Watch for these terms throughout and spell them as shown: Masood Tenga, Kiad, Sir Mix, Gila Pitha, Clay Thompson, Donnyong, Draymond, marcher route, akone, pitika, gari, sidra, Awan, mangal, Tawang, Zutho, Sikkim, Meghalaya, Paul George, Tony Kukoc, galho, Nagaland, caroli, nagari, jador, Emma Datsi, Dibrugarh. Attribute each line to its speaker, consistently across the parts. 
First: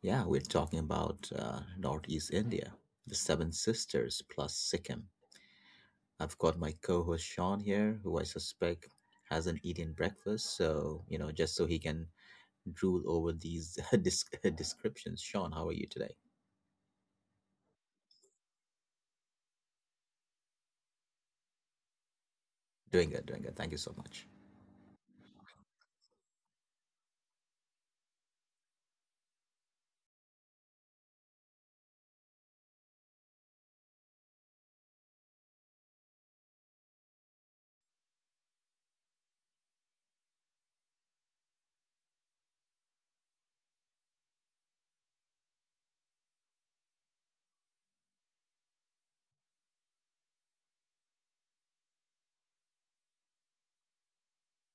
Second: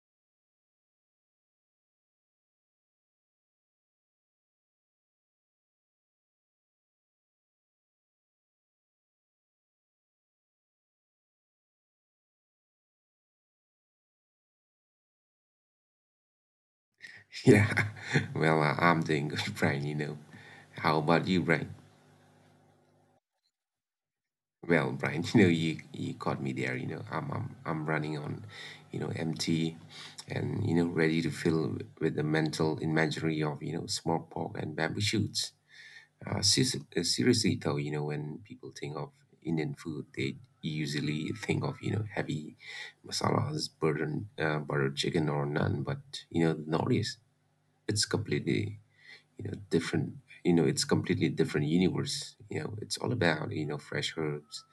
Speaker 1: Yeah, we're talking about Northeast India, the Seven Sisters plus Sikkim. I've got my co host Sean here, who I suspect hasn't eaten breakfast, so, you know, just so he can drool over these descriptions. Sean, how are you today?
Speaker 2: Yeah, well, I'm doing good, Brian, How about you, Brian?
Speaker 1: Doing good, doing good. Thank you so much.
Speaker 2: Well, Brian, you caught me there, I'm running on, empty and ready to fill with the mental imagery of, small pork and bamboo shoots. Seriously though, when people think of Indian food, they usually think of, heavy masalas, burden butter chicken or naan, but the Northeast, it's completely different. It's completely different universe. It's all about fresh herbs,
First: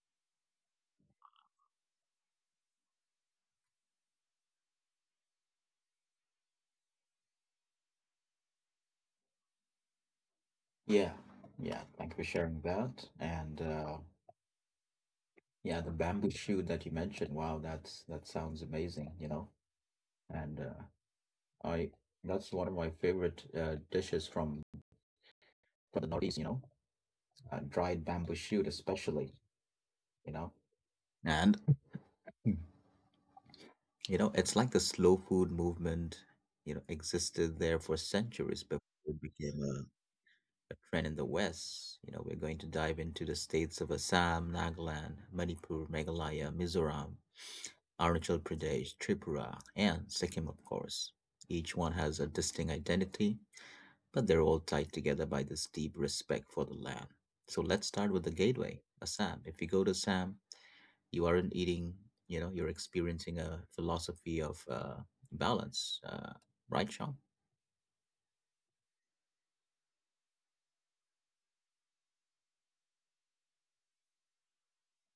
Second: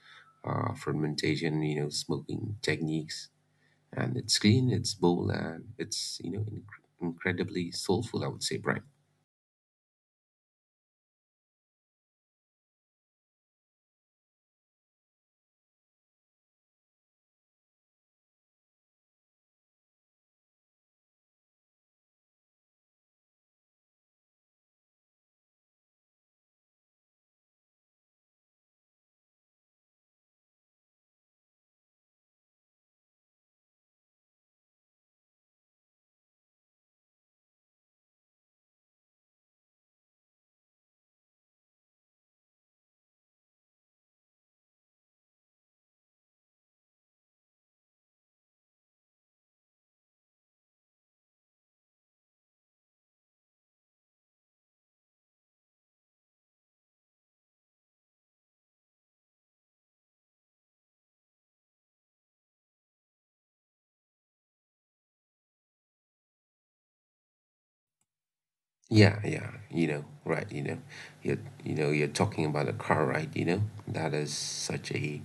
Speaker 2: fermentation, smoking techniques, and it's clean, it's bold, and it's incredibly soulful, I would say, Brian.
Speaker 1: Yeah, yeah. Thank you for sharing that. And yeah, the bamboo shoot that you mentioned. Wow, that sounds amazing. You know, and I that's one of my favorite dishes from the Northeast. You know, dried bamboo shoot, especially. You know. And Mm. You know, it's like the slow food movement, you know, existed there for centuries before it became a trend in the West. You know, we're going to dive into the states of Assam, Nagaland, Manipur, Meghalaya, Mizoram, Arunachal Pradesh, Tripura, and Sikkim, of course. Each one has a distinct identity, but they're all tied together by this deep respect for the land. So let's start with the gateway, Assam. If you go to Assam, you aren't eating, you know, you're experiencing a philosophy of balance, right, Sean?
Speaker 2: Yeah, yeah, right, you're, you're talking about a car ride, that is such a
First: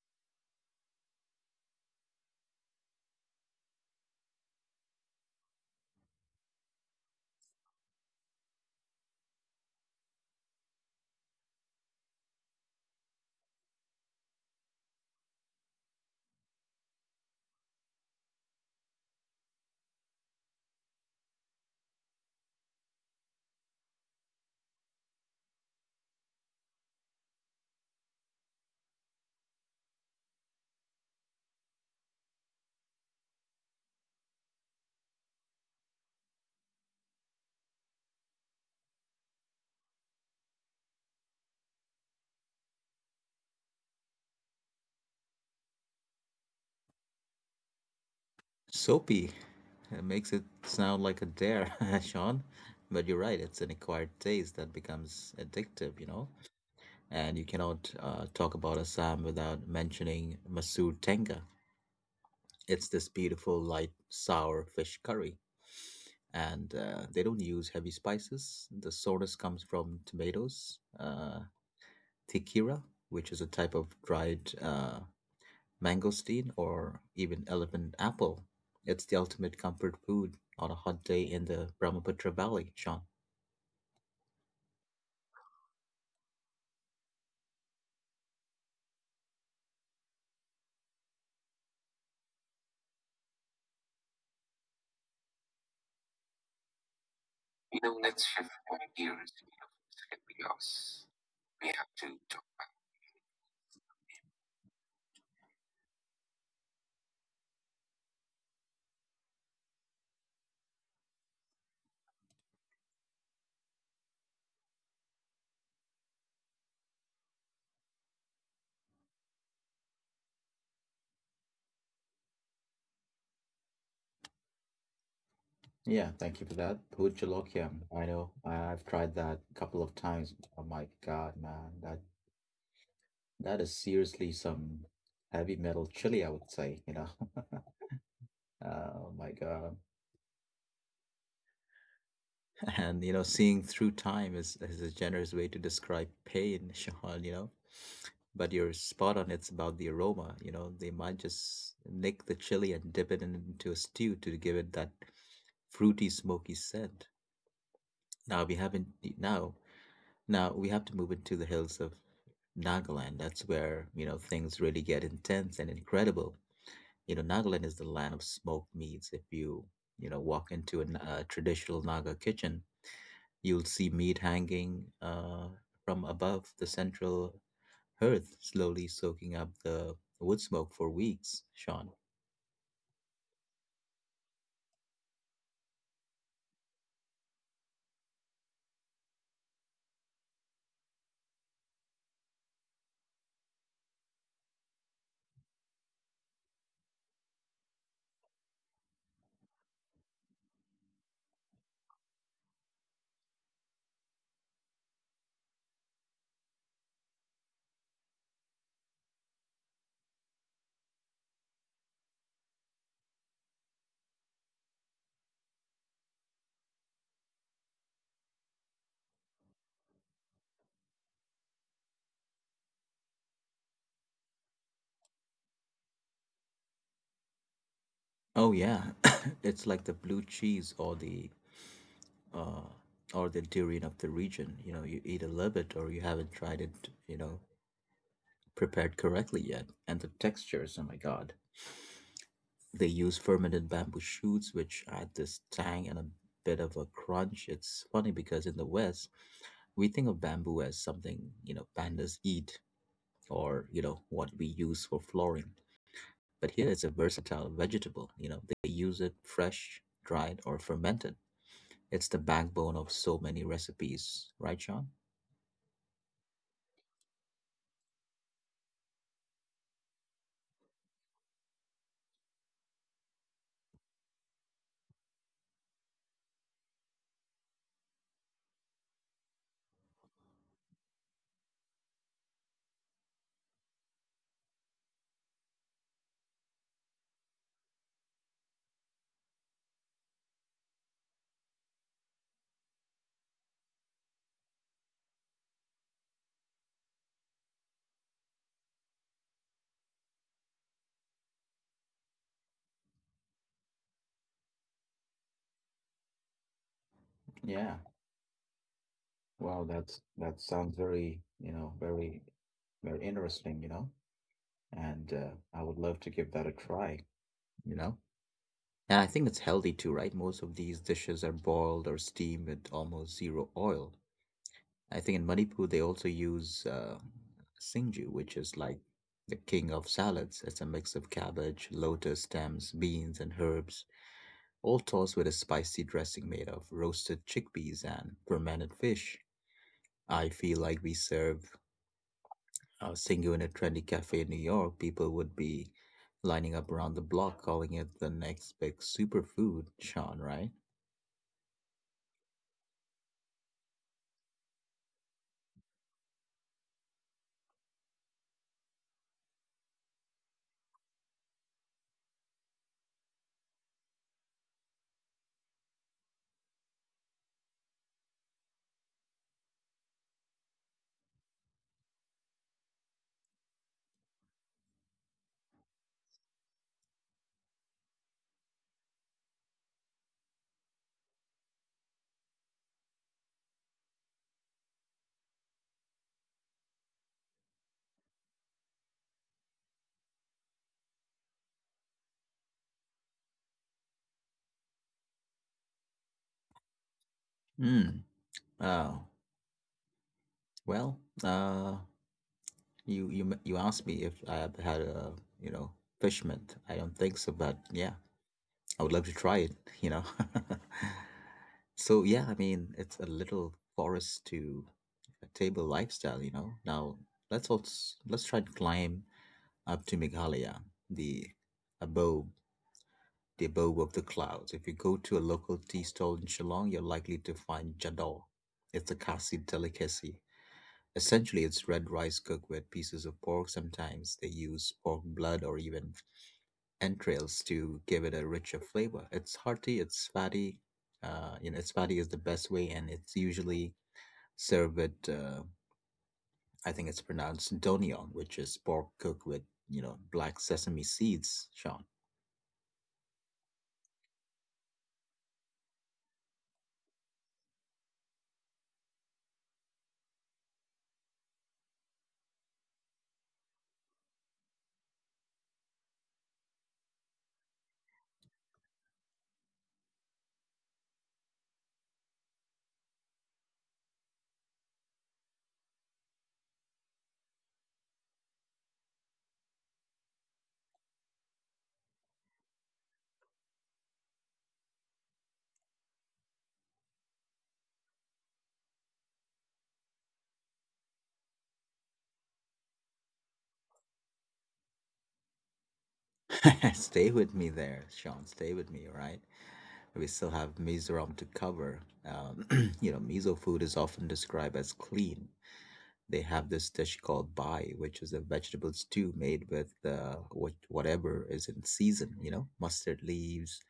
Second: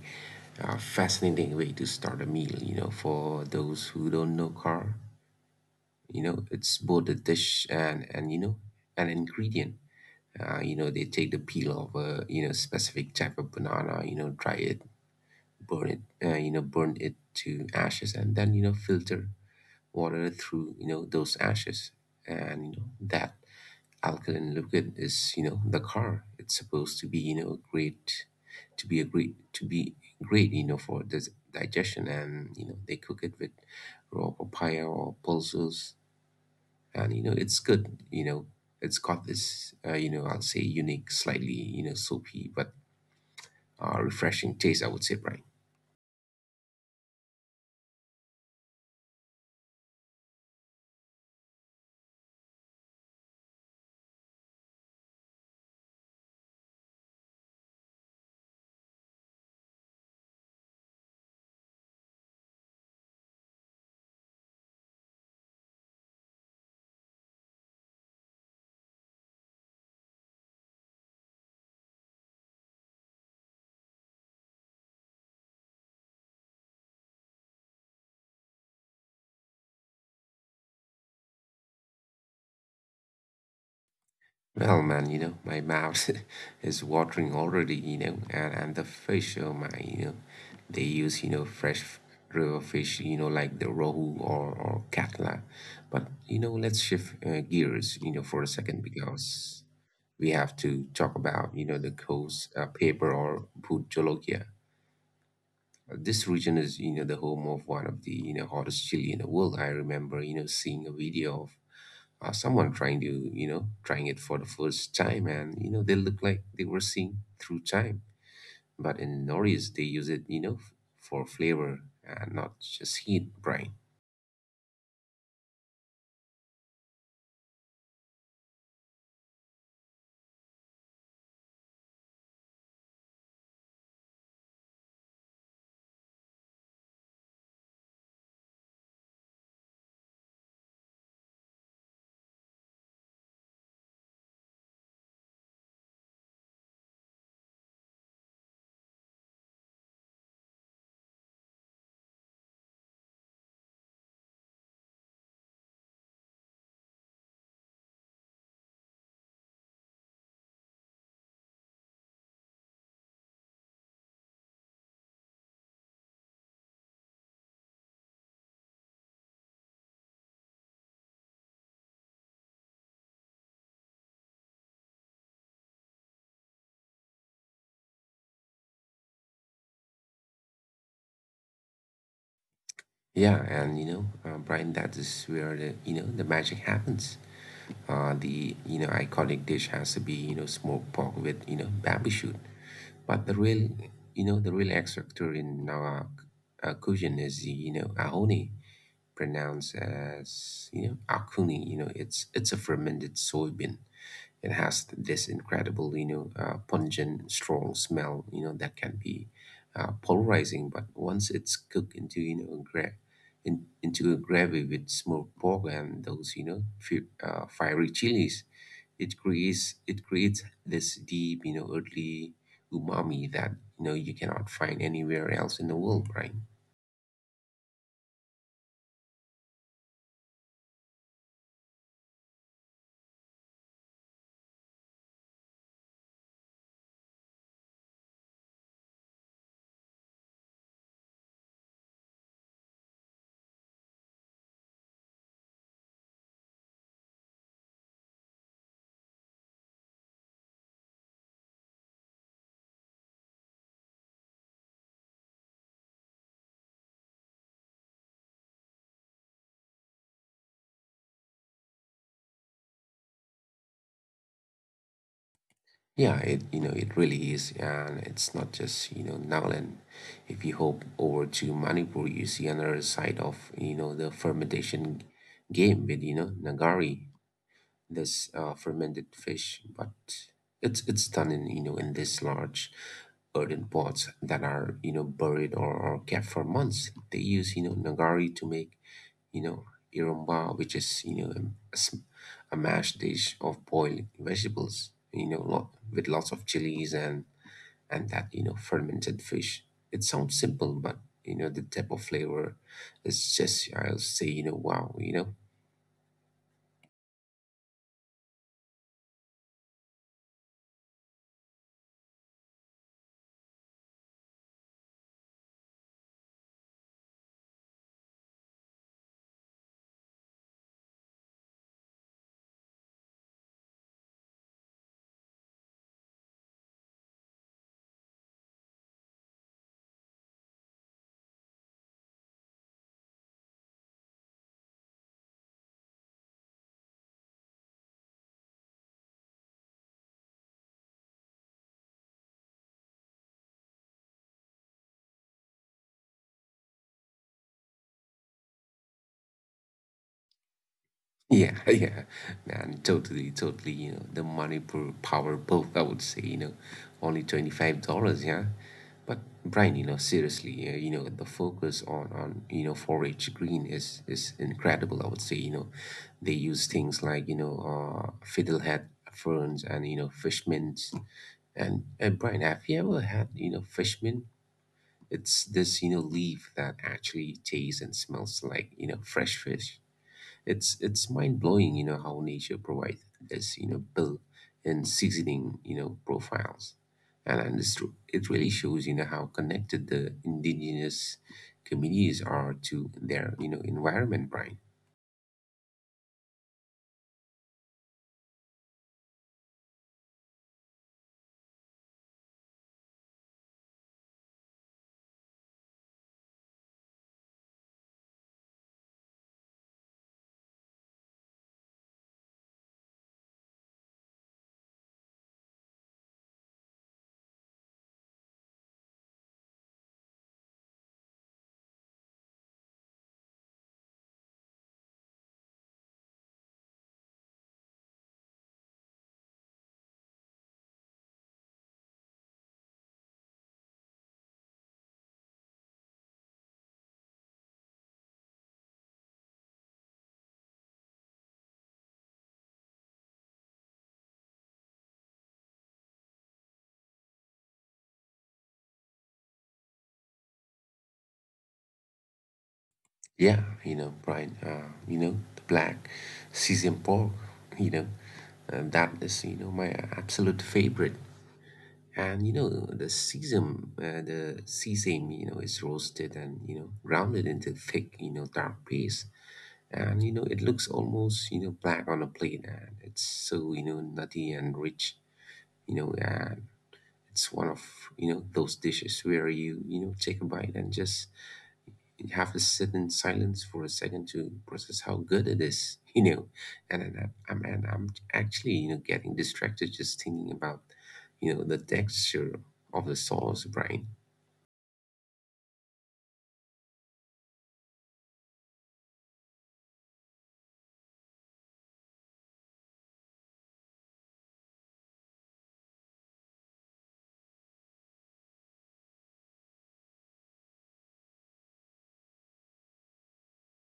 Speaker 2: fascinating way to start a meal. For those who don't know car, it's both a dish and an ingredient. They take the peel of a specific type of banana. You know, dry it, burn it. Burn it to ashes, and then filter water through those ashes, and that alkaline liquid is the car. It's supposed to be great, to be great for this digestion, and they cook it with raw papaya or pulses, and it's good. It's got this I'll say unique, slightly soapy but refreshing taste, I would say, Brian.
Speaker 1: Soapy. It makes it sound like a dare, Sean. But you're right, it's an acquired taste that becomes addictive, you know? And you cannot talk about Assam without mentioning Masood Tenga. It's this beautiful, light, sour fish curry. And they don't use heavy spices. The sourness comes from tomatoes, tikira, which is a type of dried mangosteen, or even elephant apple. It's the ultimate comfort food on a hot day in the Brahmaputra Valley, Sean.
Speaker 2: Well man, my mouth is watering already, and the fish, oh my. They use fresh river fish, like the rohu or katla, but let's shift
Speaker 1: You
Speaker 2: gears
Speaker 1: know, let's
Speaker 2: for a
Speaker 1: shift
Speaker 2: second
Speaker 1: gears
Speaker 2: because
Speaker 1: here
Speaker 2: we have to
Speaker 1: because
Speaker 2: talk about
Speaker 1: we
Speaker 2: the
Speaker 1: have to talk.
Speaker 2: coast, paper or food. This region is, the home of one of the, hottest chili in the world. I remember, seeing a video of someone trying to, trying it for the first time, and they look like they were seeing through time. But in Norris, they use it, for flavor and not just heat, Brian.
Speaker 1: Yeah, thank you for that. Bhut Jalokiam. I know. I've tried that a couple of times. Oh my God, man. That is seriously some heavy metal chili, I would say, you know. Oh my God. And you know, seeing through time is a generous way to describe pain, Shahan, you know. But you're spot on, it's about the aroma, you know. They might just nick the chili and dip it into a stew to give it that fruity, smoky scent. Now we haven't now now we have to move into the hills of Nagaland. That's where, you know, things really get intense and incredible. You know, Nagaland is the land of smoked meats. If you, you know, walk into a traditional Naga kitchen, you'll see meat hanging from above the central hearth, slowly soaking up the wood smoke for weeks, Sean.
Speaker 2: Yeah, and Brian, that is where the, the magic happens. The iconic dish has to be smoked pork with barbecue. But the real, the real X factor in our cuisine is the ahoni, pronounced as akuni. You know, it's a fermented soybean. It has this incredible, pungent, strong smell that can be polarizing. But once it's cooked into in, into a gravy with smoked pork and those fiery chilies, it creates this deep, earthly umami that you cannot find anywhere else in the world, right?
Speaker 1: Oh yeah, it's like the blue cheese uh, or the durian of the region. You know, you eat a little bit or you haven't tried it. You know, prepared correctly yet, and the textures. Oh my God, they use fermented bamboo shoots, which add this tang and a bit of a crunch. It's funny because in the West, we think of bamboo as something, you know, pandas eat or, you know, what we use for flooring. But here it's a versatile vegetable. You know, they use it fresh, dried, or fermented. It's the backbone of so many recipes, right, Sean?
Speaker 2: Yeah, it it really is, and it's not just Nagaland. If you hop over to Manipur, you see another side of the fermentation game with Nagari, this fermented fish, but it's done in these large earthen pots that are buried or kept for months. They use nagari to make you know irumba, which is s- a mashed dish of boiled vegetables, with lots of chilies and that fermented fish. It sounds simple, but the type of flavor is just, I'll say, wow,
Speaker 1: Yeah. Wow, that sounds very, you know, very interesting, you know. And I would love to give that a try, you know. And I think it's healthy too, right? Most of these dishes are boiled or steamed with almost zero oil. I think in Manipur they also use singju, which is like the king of salads. It's a mix of cabbage, lotus stems, beans, and herbs, all tossed with a spicy dressing made of roasted chickpeas and fermented fish. I feel like we serve singju in a trendy cafe in New York. People would be lining up around the block, calling it the next big superfood, Sean. Right?
Speaker 2: Yeah, yeah, man, totally, totally. You know, the money per power both, I would say, only $25, yeah. But Brian, seriously, the focus on, forage green is incredible, I would say, They use things like, fiddlehead ferns and, fish fishmins. And Brian, have you ever had, fish mint? It's this, leaf that actually tastes and smells like, fresh fish. It's mind blowing, how nature provides this, built and seasoning, profiles. And it's, it really shows, how connected the indigenous communities are to their, environment, Brian.
Speaker 1: Mm. Oh. Well. You asked me if I have had a you know fish mint. I don't think so, but yeah, I would love to try it. You know, so yeah, I mean it's a little forest to a table lifestyle. You know, now let's also let's try to climb up to Meghalaya, the abode the abode of the clouds. If you go to a local tea stall in Shillong, you're likely to find jador. It's a Khasi delicacy. Essentially, it's red rice cooked with pieces of pork. Sometimes they use pork blood or even entrails to give it a richer flavor. It's hearty, it's fatty. You know, it's fatty is the best way, and it's usually served with, I think it's pronounced donion, which is pork cooked with, you know, black sesame seeds, Sean.
Speaker 2: Yeah, Brian, the black seasoned pork, you know, and that is, my absolute favorite. And the sesame, is roasted and grounded into thick, dark paste, and it looks almost black on a plate, and it's so nutty and rich, and it's one of those dishes where you know take a bite and just have to sit in silence for a second to process how good it is and I'm actually, getting distracted just thinking about the texture of the sauce, Brian.
Speaker 1: Stay with me there, Sean. Stay with me, all right? We still have Mizoram to cover. Um, you know, miso food is often described as clean. They have this dish called bai, which is a vegetable stew made with whatever is in season. You know, mustard leaves,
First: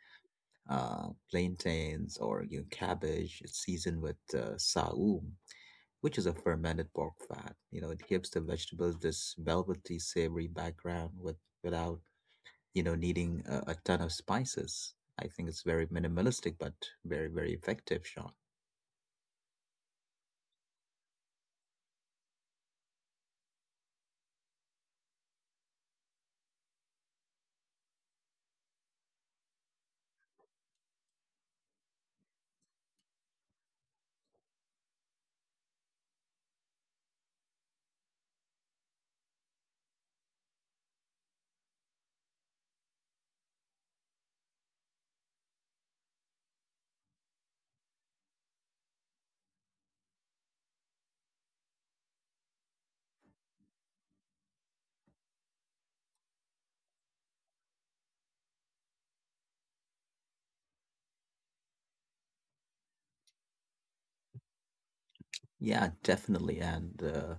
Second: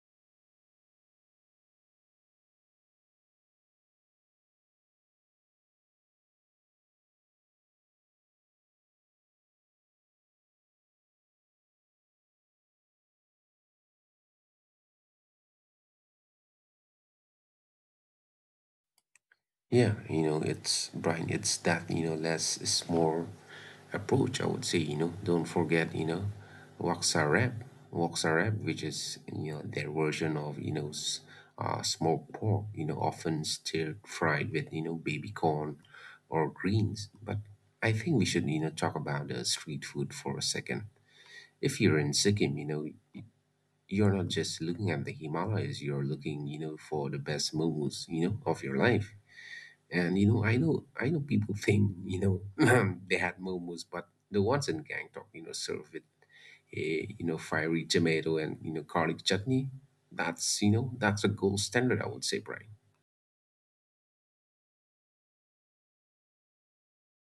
Speaker 1: plantains, or you know, cabbage. It's seasoned with saum, which is a fermented pork fat. You know, it gives the vegetables this velvety, savory background without you know needing a ton of spices. I think it's very minimalistic but very effective, Sean.
Speaker 2: Yeah, it's Brian, it's that, less is more approach, I would say, Don't forget, Waxarab, Waxarab, which is, their version of, smoked pork, often stir fried with, baby corn or greens. But I think we should, talk about the street food for a second. If you're in Sikkim, you're not just looking at the Himalayas, you're looking, for the best momos, of your life. And I know people think they had momos, but the Watson gang talk, served with a fiery tomato and garlic chutney. That's that's a gold standard, I would say, Brian.
Speaker 1: Yeah, definitely. And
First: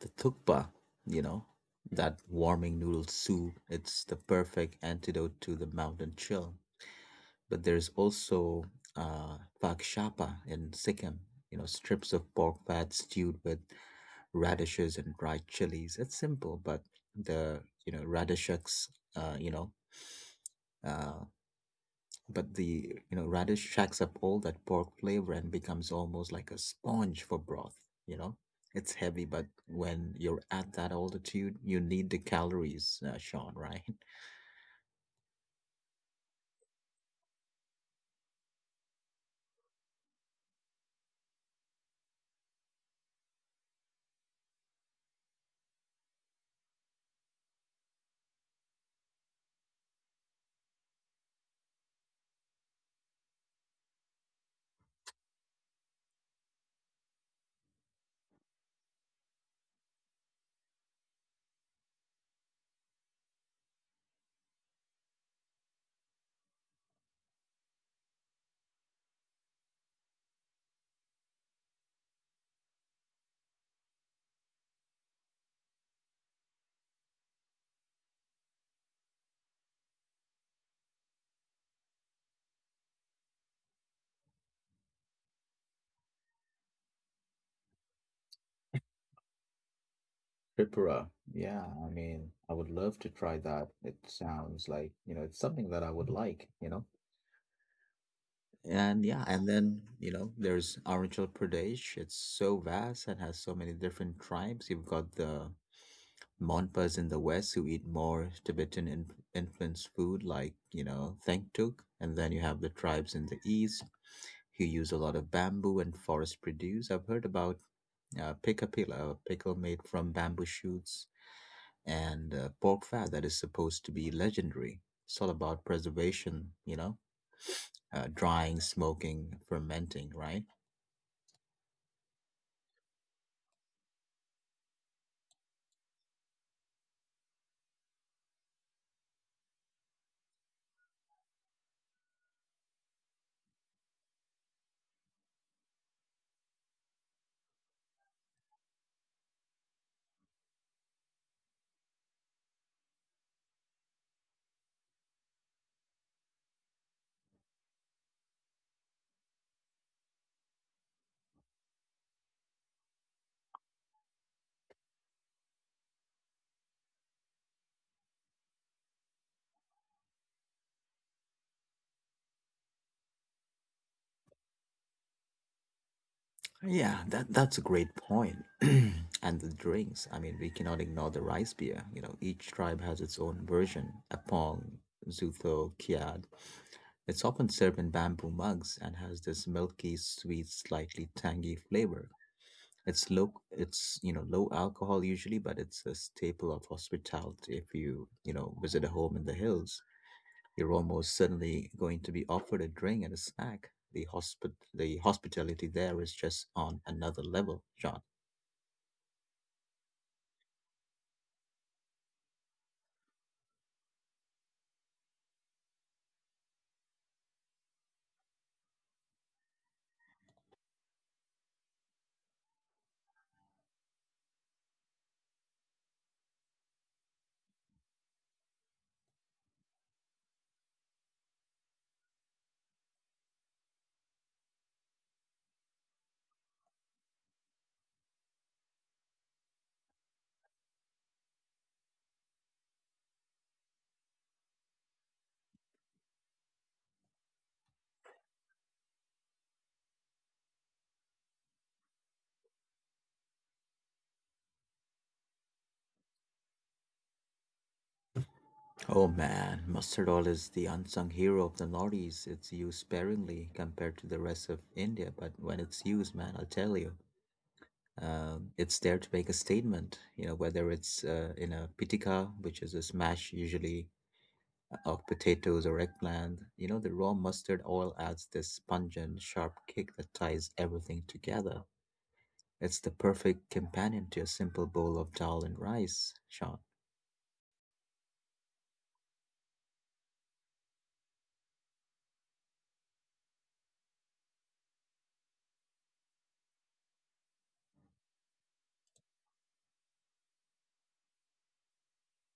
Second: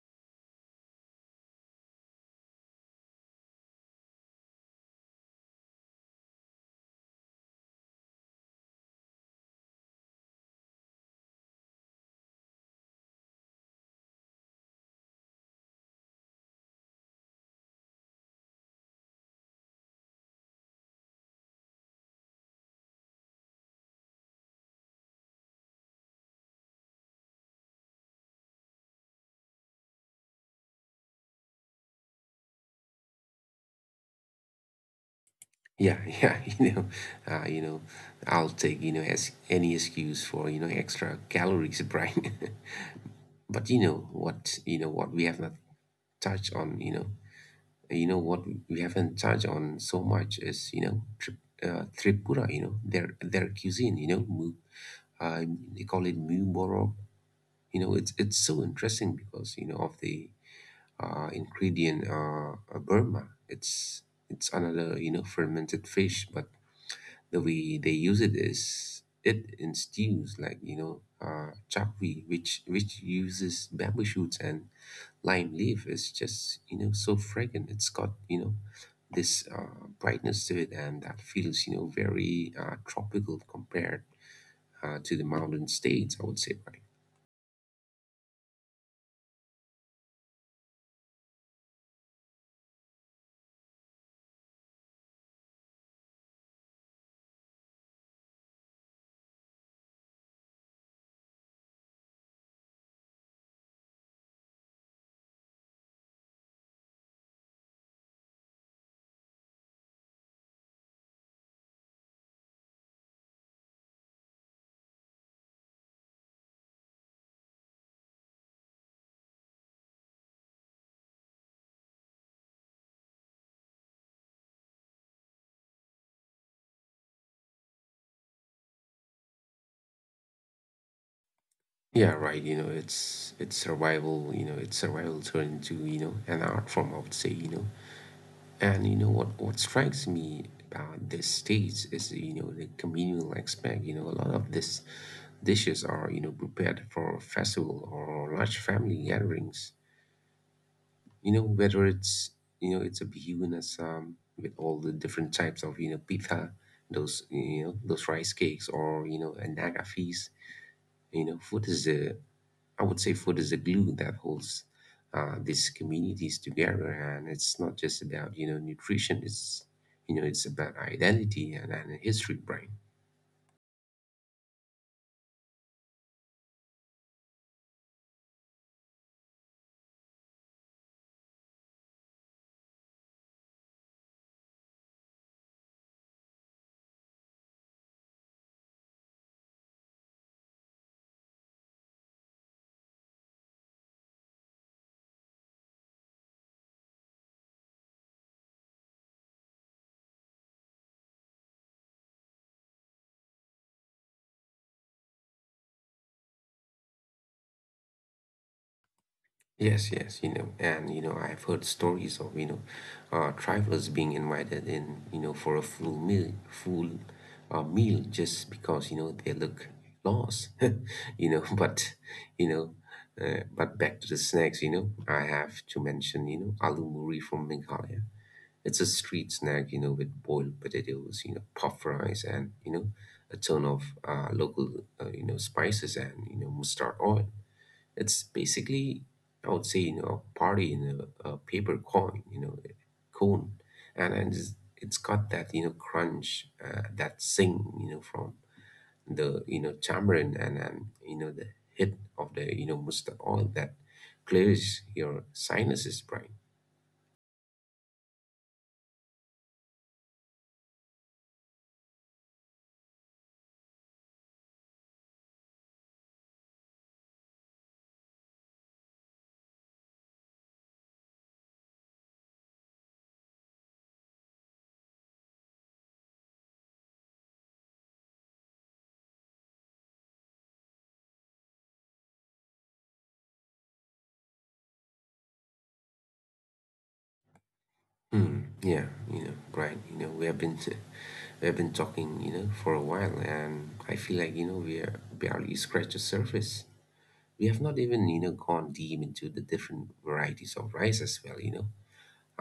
Speaker 1: the thukpa, you know, that warming noodle soup, it's the perfect antidote to the mountain chill. But there's also phak shapa in Sikkim, you know, strips of pork fat stewed with radishes and dried chilies. It's simple, but the you know radish shacks, you know, uh, but the you know radish shacks up all that pork flavor and becomes almost like a sponge for broth. You know, it's heavy, but when you're at that altitude, you need the calories, Sean. Right?
Speaker 2: Yeah, yeah, uh, you know, I'll take as any excuse for extra calories, Brian. But you know what we have not touched on, you know what we haven't touched on so much is Tripura. Their cuisine, uh, they call it mu borok. It's so interesting because of the ingredient Burma. It's another, fermented fish, but the way they use it is it in stews like chapvi, which uses bamboo shoots and lime leaf, is just so fragrant. It's got, this brightness to it, and that feels, very tropical compared to the mountain states, I would say, right?
Speaker 1: Tripura. Yeah, I mean, I would love to try that. It sounds like, you know, it's something that I would like, you know. And yeah, and then, you know, there's Arunachal Pradesh. It's so vast and has so many different tribes. You've got the Monpas in the west who eat more Tibetan in influenced food like, you know, Thangtuk. And then you have the tribes in the east who use a lot of bamboo and forest produce. I've heard about picapila, a pickle made from bamboo shoots, and pork fat that is supposed to be legendary. It's all about preservation, you know, drying, smoking, fermenting, right?
Speaker 2: Yeah right, it's survival, it's survival turned into an art form, I would say, and what strikes me about this stage is, the communal aspect. A lot of these dishes are, prepared for festival or large family gatherings, whether it's, it's a bihun with all the different types of, pita, those, those rice cakes, or, an naga feast. Food is the, I would say food is the glue that holds these communities together, and it's not just about, nutrition. It's, it's about identity and history, right?
Speaker 1: Yeah, that that's a great point. And the drinks, I mean, we cannot ignore the rice beer. You know, each tribe has its own version. Apong, Zutho, Kiad. It's often served in bamboo mugs and has this milky, sweet, slightly tangy flavor. It's low, it's you know low alcohol usually, but it's a staple of hospitality if you you know visit a home in the hills. You're almost certainly going to be offered a drink and a snack. The hospitality there is just on another level, John.
Speaker 2: Yes, yes, and I've heard stories of travelers being invited in, for a full meal, full meal, just because they look lost, But you know, but back to the snacks, I have to mention aloo muri from Meghalaya. It's a street snack, with boiled potatoes, puff rice, and a ton of local, spices and mustard oil. It's basically, I would say, a party in a paper coin, cone, and it's got that, crunch, that sing, from the tamarind and the hit of the mustard oil, that clears your sinuses, Brian.
Speaker 1: Oh man, mustard oil is the unsung hero of the Northeast. It's used sparingly compared to the rest of India, but when it's used, man, I'll tell you, it's there to make a statement. You know, whether it's in a pitika, which is a smash usually of potatoes or eggplant. You know, the raw mustard oil adds this pungent, sharp kick that ties everything together. It's the perfect companion to a simple bowl of dal and rice, Sean.
Speaker 2: Hmm. Yeah, Brian. You know, we have been talking, for a while, and I feel like we are barely scratched the surface. We have not even gone deep into the different varieties of rice as well. you know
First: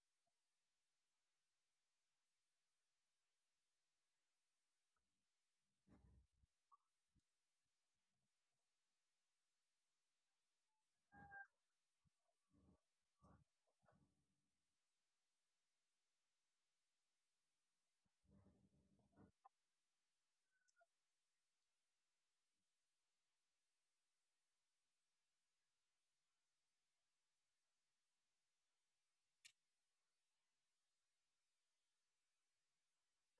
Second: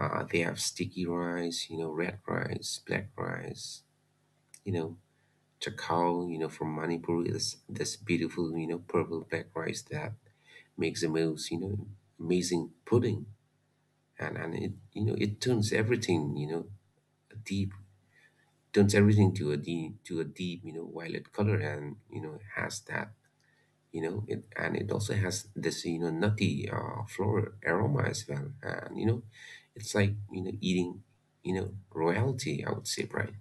Speaker 2: uh, They have sticky rice, red rice, black rice. you know Chakao, from Manipur, is this beautiful, purple black rice that makes the most, amazing pudding. And it turns everything, a deep to a deep, violet color, and has that, you know it and it also has this, nutty, floral aroma as well. And you know It's like, eating, royalty, I would say, right?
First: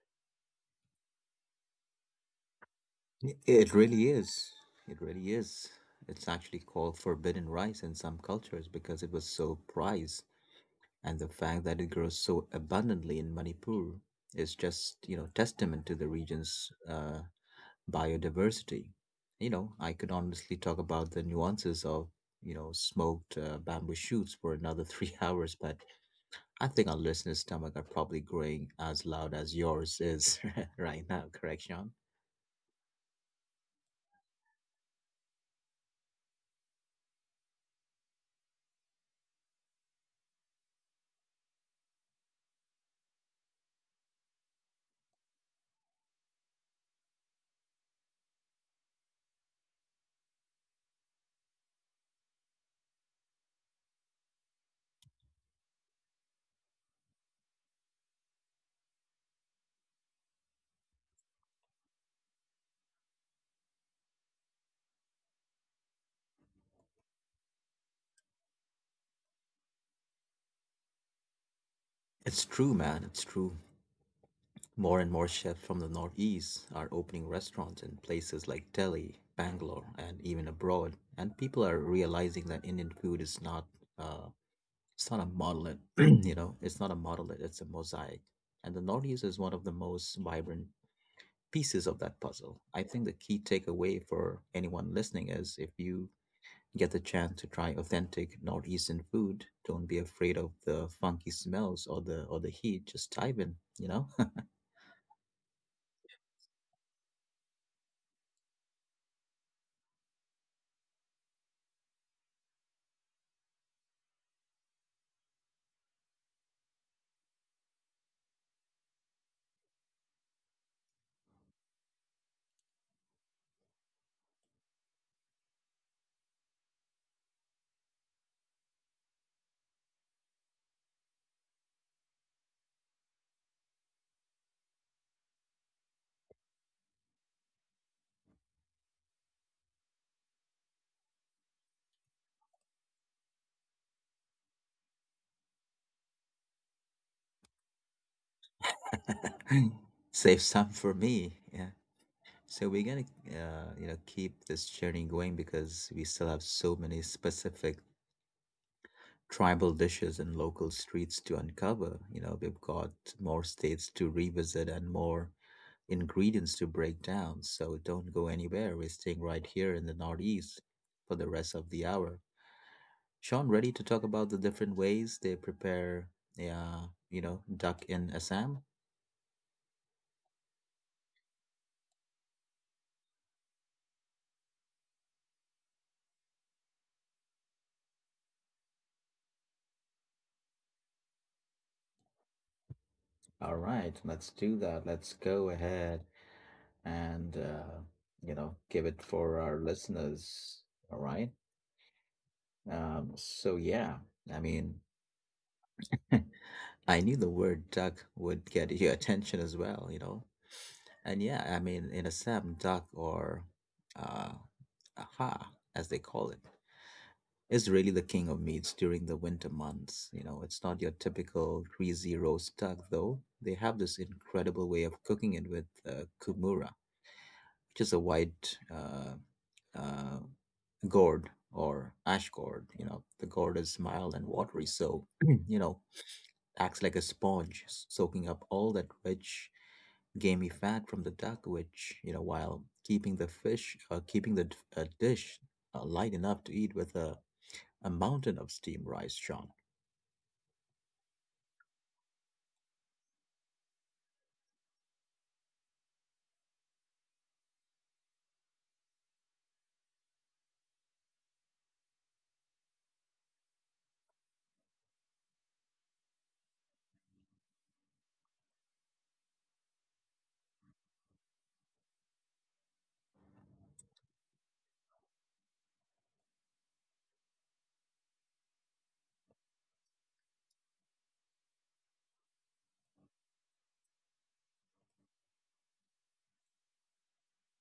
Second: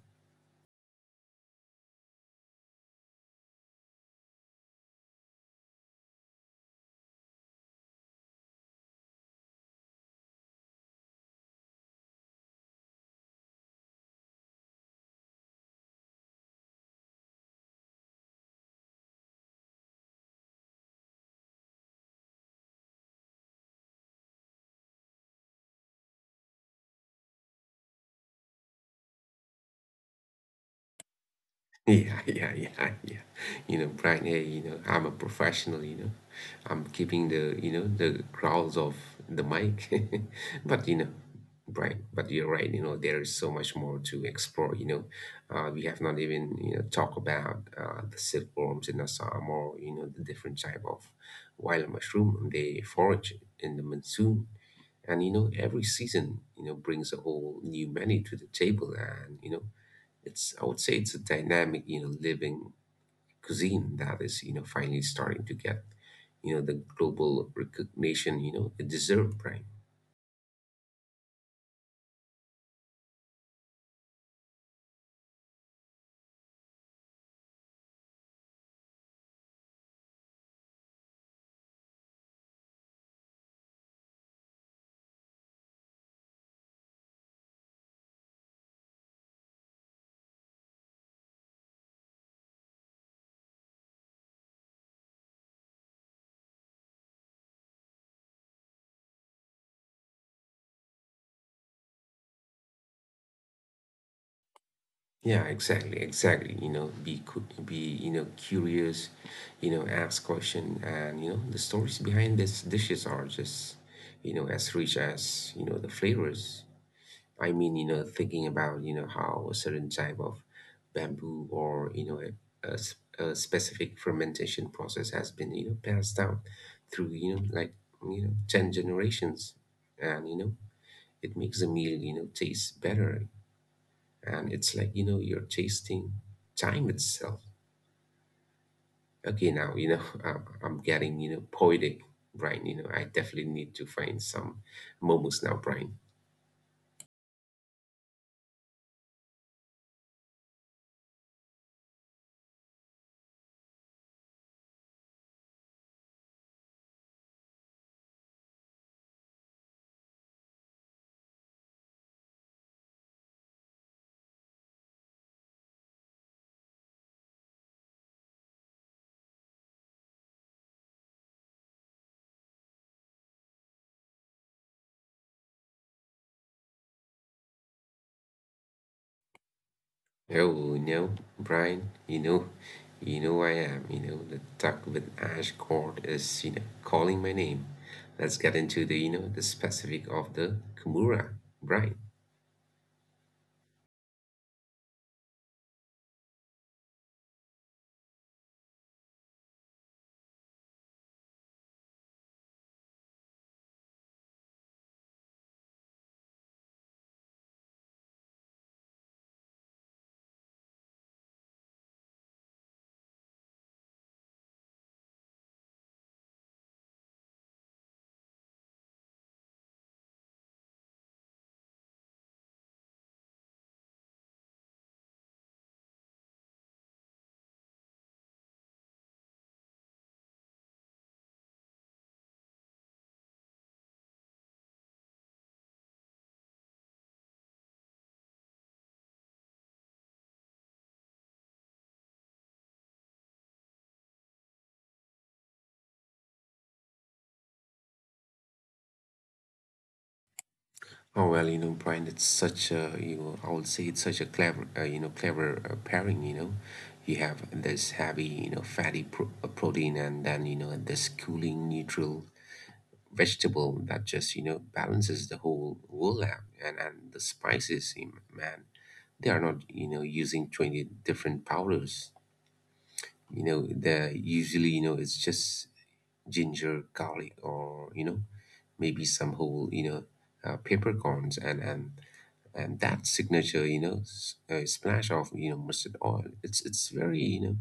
Speaker 1: It really is. It really is. It's actually called forbidden rice in some cultures because it was so prized, and the fact that it grows so abundantly in Manipur is just, you know, testament to the region's biodiversity. You know, I could honestly talk about the nuances of, you know, smoked bamboo shoots for another three hours, but I think our listeners' stomach are probably growing as loud as yours is right now, correct, Sean?
Speaker 2: Yeah, yeah, yeah, yeah. Brian, hey, I'm a professional. I'm keeping the, the growls of the mic. But, you know, Brian, but you're right, there is so much more to explore. We have not even, talked about the silkworms in Assam or, the different type of wild mushroom they forage in the monsoon. And, every season, brings a whole new menu to the table, and, it's, I would say it's a dynamic, living cuisine that is, finally starting to get, the global recognition, it deserves, Brian.
Speaker 1: It's true, man. It's true. More and more chefs from the Northeast are opening restaurants in places like Delhi, Bangalore, and even abroad. And people are realizing that Indian food is not uh, It's not a monolith, you know, it's not a monolith, it's a mosaic. And the Northeast is one of the most vibrant pieces of that puzzle. I think the key takeaway for anyone listening is if you get the chance to try authentic Northeastern food, don't be afraid of the funky smells or the heat. Just dive in, you know.
Speaker 2: Yeah, exactly, exactly. Be, could be, curious, ask question, and the stories behind these dishes are just, as rich as the flavors. I mean, thinking about, how a certain type of bamboo or, a specific fermentation process has been, passed down through, 10 generations. And, it makes the meal, taste better. And it's like, you're tasting time itself. Okay, now, I'm, getting, poetic, Brian. I definitely need to find some momos now, Brian.
Speaker 1: Save some for me. Yeah. So we're gonna, you know, keep this journey going because we still have so many specific tribal dishes and local streets to uncover. You know, we've got more states to revisit and more ingredients to break down. So don't go anywhere. We're staying right here in the Northeast for the rest of the hour. Sean, ready to talk about the different ways they prepare, yeah, you know, duck in Assam?
Speaker 2: Hello, Brian, I am, the duck with ash cord is, calling my name. Let's get into the, the specific of the Kimura, Brian.
Speaker 1: All right, let's do that. Let's go ahead and, you know, give it for our listeners. All right. Yeah, I mean, I knew the word duck would get your attention as well, you know. And yeah, I mean, in Assam, duck or uh, aha, as they call it, is really the king of meats during the winter months. You know, it's not your typical greasy roast duck, though. They have this incredible way of cooking it with kumura, which is a white uh, gourd or ash gourd. You know, the gourd is mild and watery, so you know acts like a sponge, soaking up all that rich, gamey fat from the duck, which, you know, while keeping the fish, dish light enough to eat with a mountain of steamed rice, Sean.
Speaker 2: Oh well, Brian, it's such a, I would say it's such a clever, clever, pairing, you know. You have this heavy, fatty protein, and then, this cooling neutral vegetable that just balances the whole world out. And the spices, you man, they are not using 20 different powders. They're usually, it's just ginger, garlic, or maybe some whole, peppercorns, and that signature, splash of mustard oil. It's very,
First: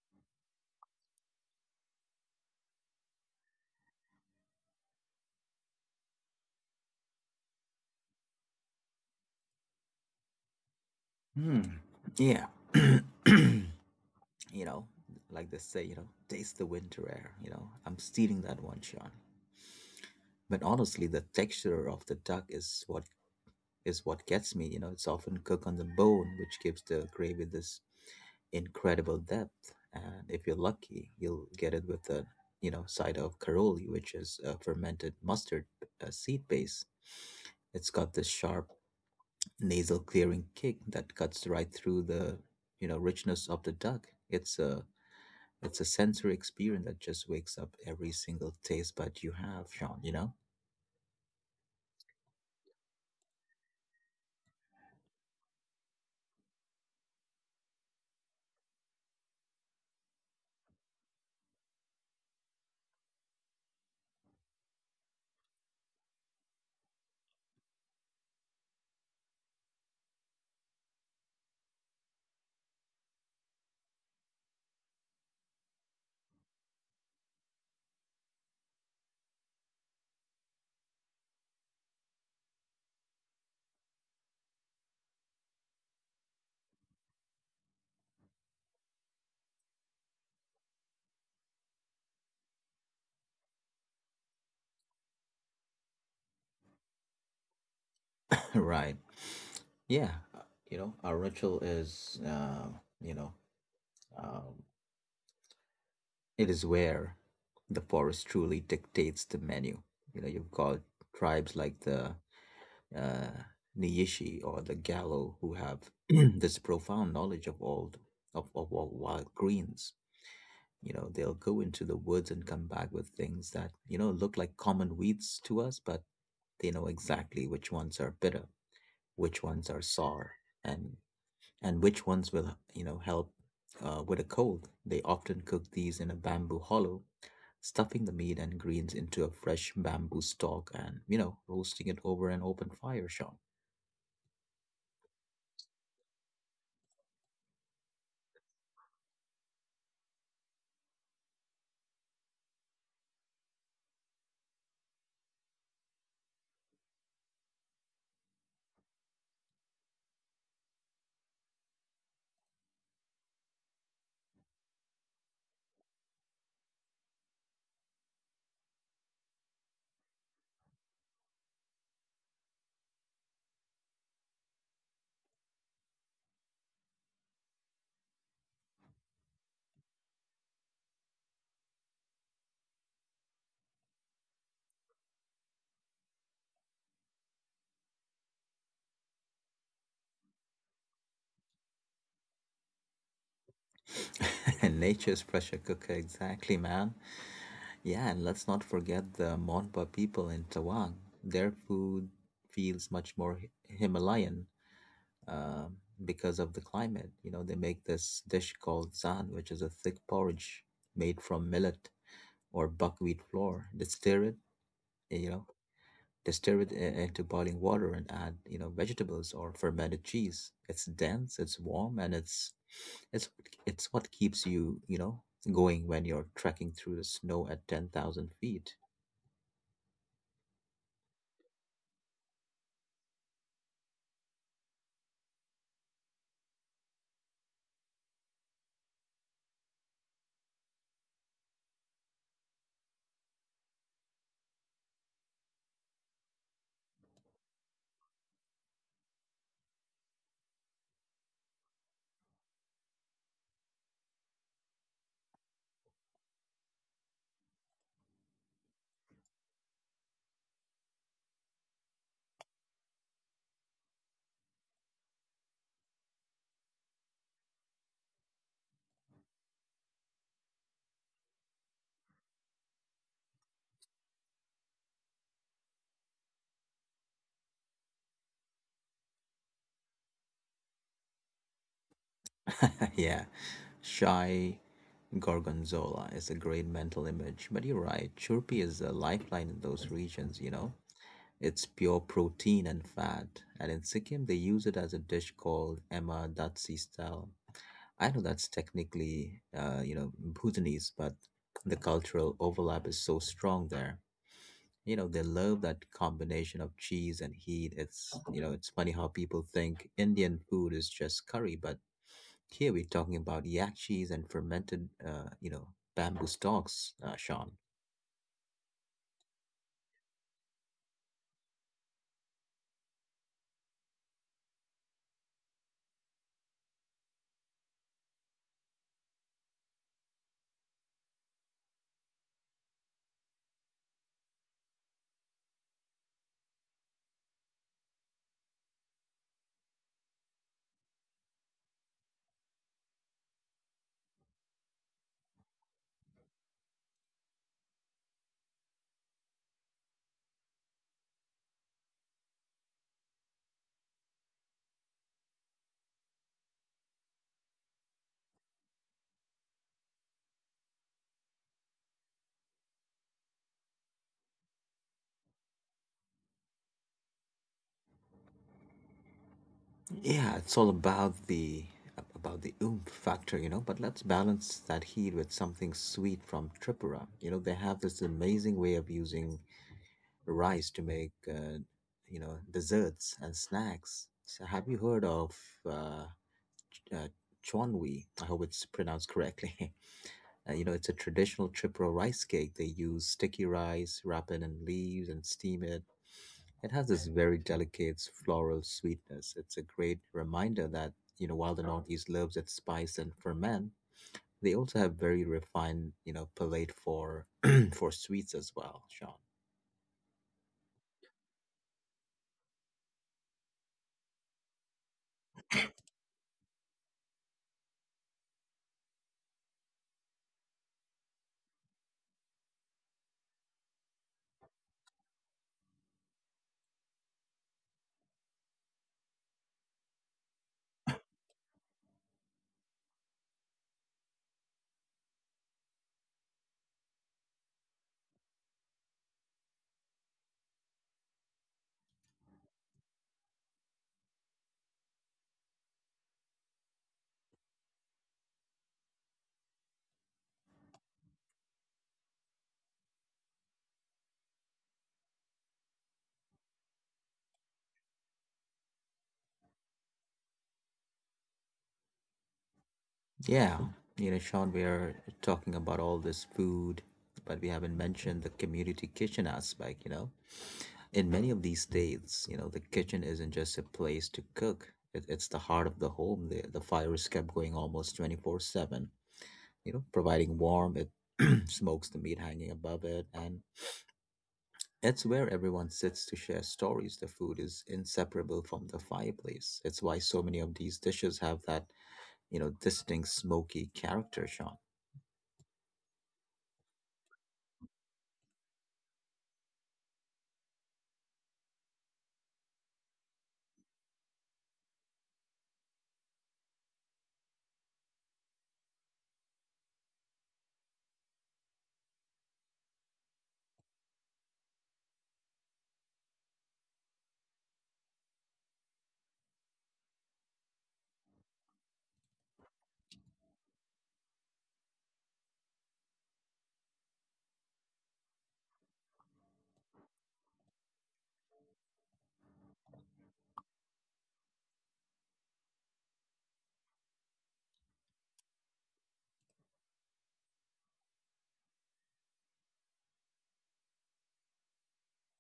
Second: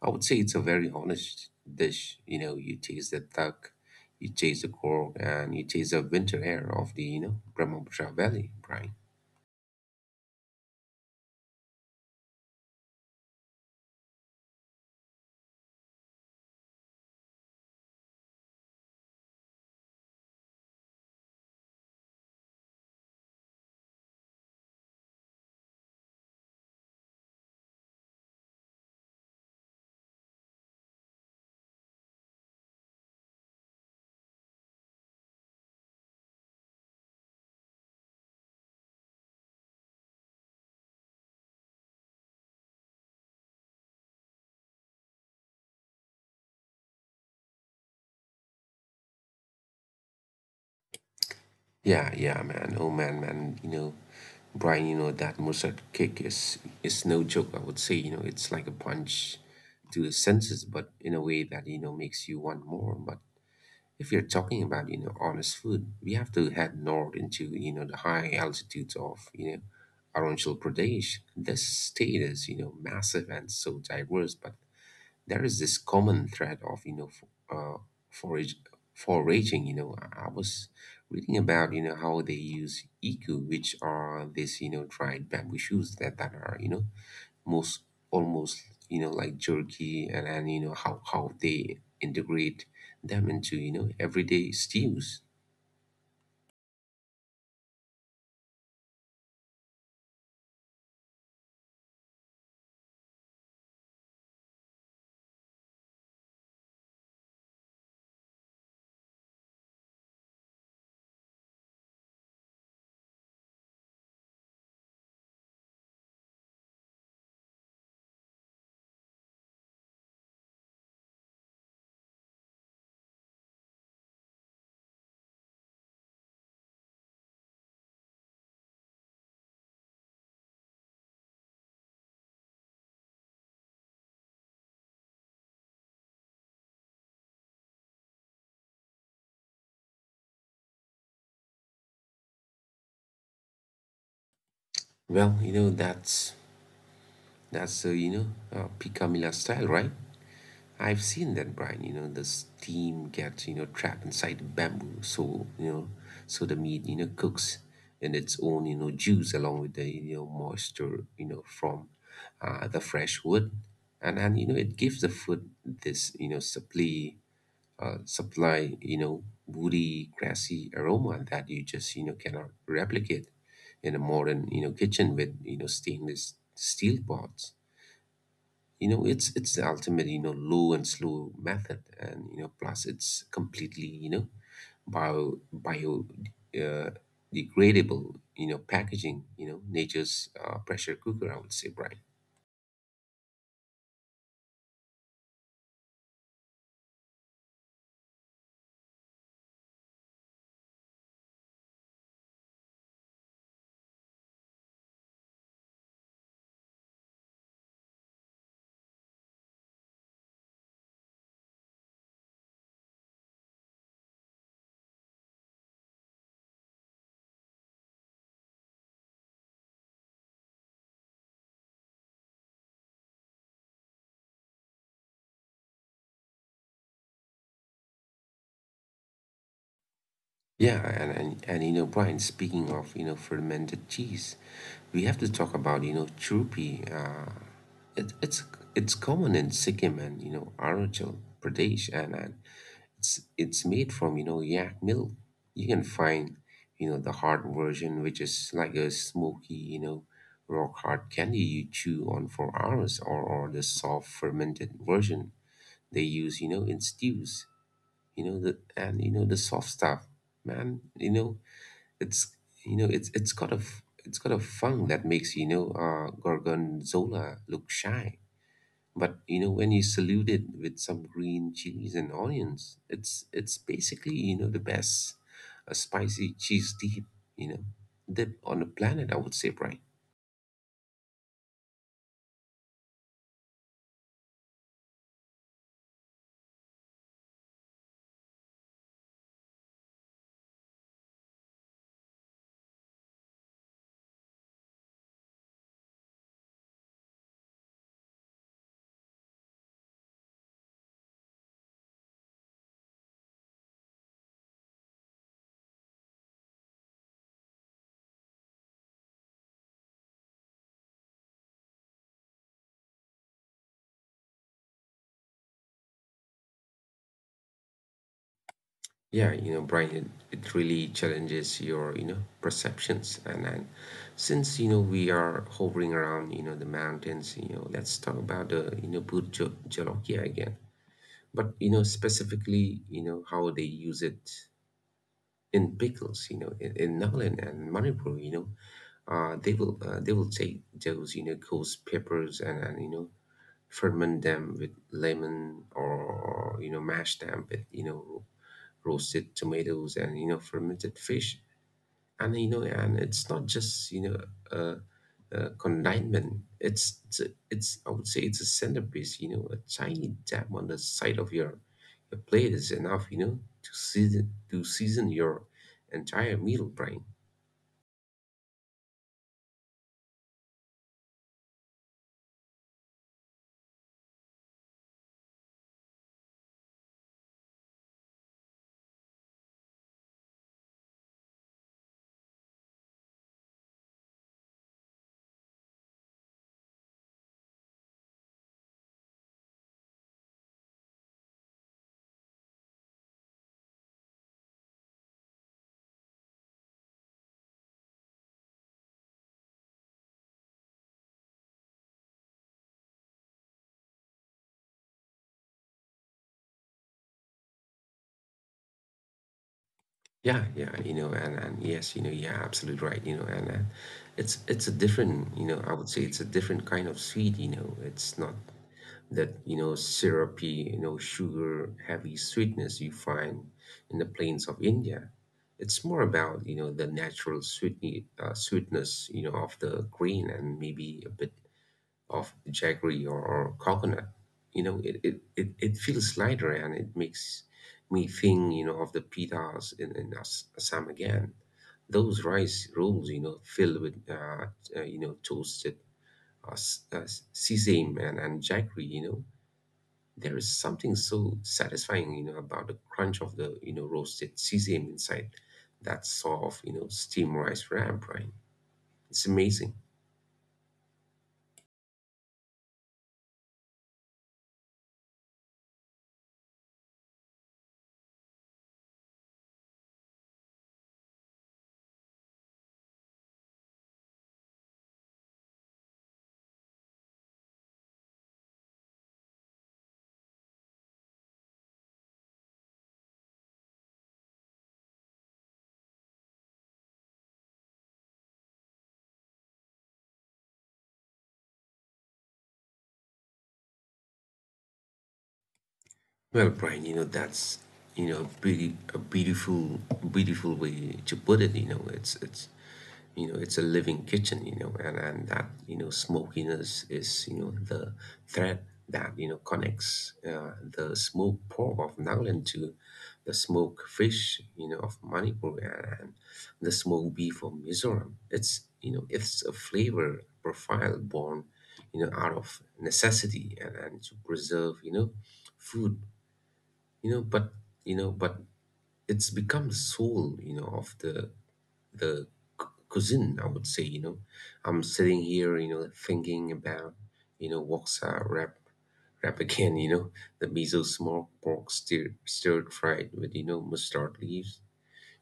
Speaker 2: I would say it's a very honest dish. You know, you taste the duck, you taste the cork, and you taste the winter air of the, Brahmaputra Valley, Brian.
Speaker 1: Hmm. Yeah. you know, like they say, you know, taste the winter air. You know, I'm stealing that one, Sean. But honestly, the texture of the duck is what gets me. You know, it's often cooked on the bone, which gives the gravy this incredible depth. And if you're lucky, you'll get it with a you know side of caroli, which is a fermented mustard seed base. It's got this sharp nasal clearing kick that cuts right through the you know richness of the duck. It's a sensory experience that just wakes up every single taste bud you have, Sean. You know.
Speaker 2: Yeah, yeah, man. Oh, man, man. Brian, that mustard kick is, no joke. I would say, it's like a punch to the senses, but in a way that, makes you want more. But, if you're talking about, honest food, we have to head north into, the high altitudes of, Arunachal Pradesh. This state is, massive and so diverse, but there is this common thread of, forage, foraging. I was reading about, how they use iku, which are these, dried bamboo shoots that, are, you know, most almost, like jerky, and you know how they integrate them into everyday stews.
Speaker 1: Right. Yeah. You know, our ritual is, you know, uh, it is where the forest truly dictates the menu. You know, you've got tribes like the uh, Niyishi or the Gallo who have this profound knowledge of of all wild greens. You know, they'll go into the woods and come back with things that you know look like common weeds to us, but they know exactly which ones are bitter, which ones are sour, and which ones will you know help with a cold. They often cook these in a bamboo hollow, stuffing the meat and greens into a fresh bamboo stalk, and you know roasting it over an open fire, Sean.
Speaker 2: Well, that's, that's uh, you know picamilla style, right? I've seen that, Brian. The steam gets, trapped inside bamboo. So so the meat, cooks in its own, juice, along with the, moisture, from the fresh wood. And it gives the food this, supply, woody, grassy aroma that you just, cannot replicate in a modern, kitchen with, stainless steel pots. It's the ultimate, low and slow method. And plus it's completely, you know bio bio uh, degradable, packaging. Nature's, pressure cooker, I would say, Brian.
Speaker 1: Nature's pressure cooker, exactly, man. Yeah, and let's not forget the Monpa people in Tawang. Their food feels much more Himalayan um, because of the climate. You know, they make this dish called zan, which is a thick porridge made from millet or buckwheat flour. You know, they stir it into boiling water and add, you know, vegetables or fermented cheese. It's dense, it's warm, and it's it's what keeps you, you know, going when you're trekking through the snow at 10,000 feet.
Speaker 2: Yeah, and Brian, speaking of, fermented cheese, we have to talk about, chirpy. It's, common in Sikkim and, Arunachal Pradesh, and, it's made from, yak milk. You can find, the hard version, which is like a smoky, rock hard candy you chew on for hours, or the soft fermented version they use, in stews, the soft stuff, man. It's it's got a funk that makes, gorgonzola look shy. But when you salute it with some green chilies and onions, it's basically, the best, a spicy cheese dip, you know dip on the planet, I would say, Brian.
Speaker 1: Yeah, shy, Gorgonzola is a great mental image, but you're right. Chirpy is a lifeline in those regions, you know? It's pure protein and fat. And in Sikkim, they use it as a dish called Emma Datsi style. I know that's technically, you know, Bhutanese, but the cultural overlap is so strong there. You know, they love that combination of cheese and heat. It's, you know, it's funny how people think Indian food is just curry, but here we're talking about yakchis and fermented, you know, bamboo stalks, Sean.
Speaker 2: Yeah, Brian, it really challenges your, perceptions. And then, since we are hovering around, the mountains, let's talk about the, Burj Jolokia again. But specifically, how they use it in pickles, in Nagaland and Manipur. They will, take those, ghost peppers, and, ferment them with lemon, or mash them with, roasted tomatoes and, fermented fish. And it's not just, a condiment. It's, I would say it's a centerpiece. A tiny dab on the side of your, plate is enough, to season your entire meal, Brian.
Speaker 1: Yeah, it's all about the oomph factor, you know. But let's balance that heat with something sweet from Tripura. You know, they have this amazing way of using rice to make, you know, desserts and snacks. So have you heard of uh, uh, chonwi? I hope it's pronounced correctly. You know, it's a traditional Chipro rice cake. They use sticky rice, wrap it in leaves, and steam it. It has this very delicate floral sweetness. It's a great reminder that, you know, while the Northeast loves its spice and ferment, they also have very refined, you know, palate for for sweets as well, Sean.
Speaker 2: Yeah, yeah, you know and yes you know yeah absolutely right, you know and it's, a different, I would say it's a different kind of sweet. It's not that, syrupy, sugar heavy sweetness you find in the plains of India. It's more about, the natural sweetness, of the grain, and maybe a bit of jaggery or, coconut. It feels lighter, and it makes me think, of the pitas in, Assam again. Those rice rolls, filled with, toasted, uh, s- uh, sesame, and, jaggery. There is something so satisfying, about the crunch of the, roasted sesame inside that soft, steamed rice wrap, Brian. It's amazing.
Speaker 1: Yeah, you know, Sean, we are talking about all this food, but we haven't mentioned the community kitchen aspect, you know. In many of these states, you know, the kitchen isn't just a place to cook. It's the heart of the home. The fire is kept going almost 24/7, you know, providing warmth. It smokes the meat hanging above it, and it's where everyone sits to share stories. The food is inseparable from the fireplace. It's why so many of these dishes have that you know distinct smoky character, Sean.
Speaker 2: Well, Brian, that's, pretty, a beautiful, beautiful way to put it, it's a living kitchen. You know and that, smokiness is, the thread that, connects, the smoked pork of Nagaland to the smoked fish, of Manipur, and the smoked beef of Mizoram. It's you know It's a flavor profile born, out of necessity, and, to preserve, food. You know but you know but It's become the soul, of the, the cuisine, I would say, I'm sitting here, thinking about, what's wrap again, the miso smoked pork stirred fried with, mustard leaves.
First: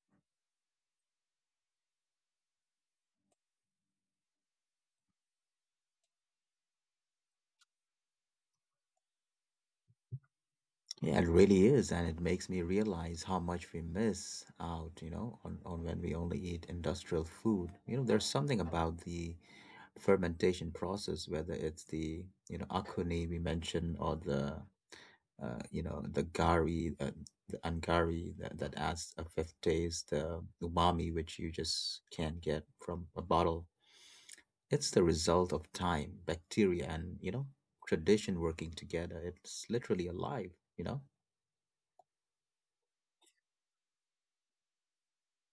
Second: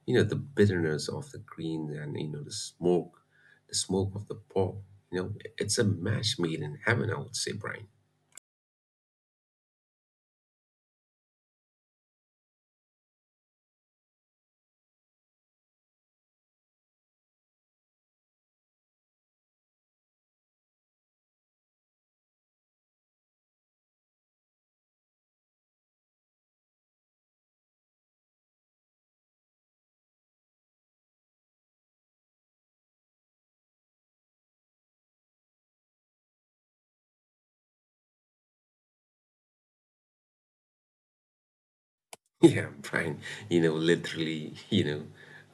Speaker 2: You know, the bitterness of the greens and, the smoke, of the pork. You know, it's a match made in heaven, I would say, Brian.
Speaker 1: Yeah, it really is, and it makes me realize how much we miss out, you know, on when we only eat industrial food. You know, there's something about the fermentation process, whether it's the you know akone we mentioned or the you know the gari, the angari that, that adds a fifth taste, the umami, which you just can't get from a bottle. It's the result of time, bacteria, and you know tradition working together. It's literally alive. You know.
Speaker 2: Yeah, Brian, literally, you know,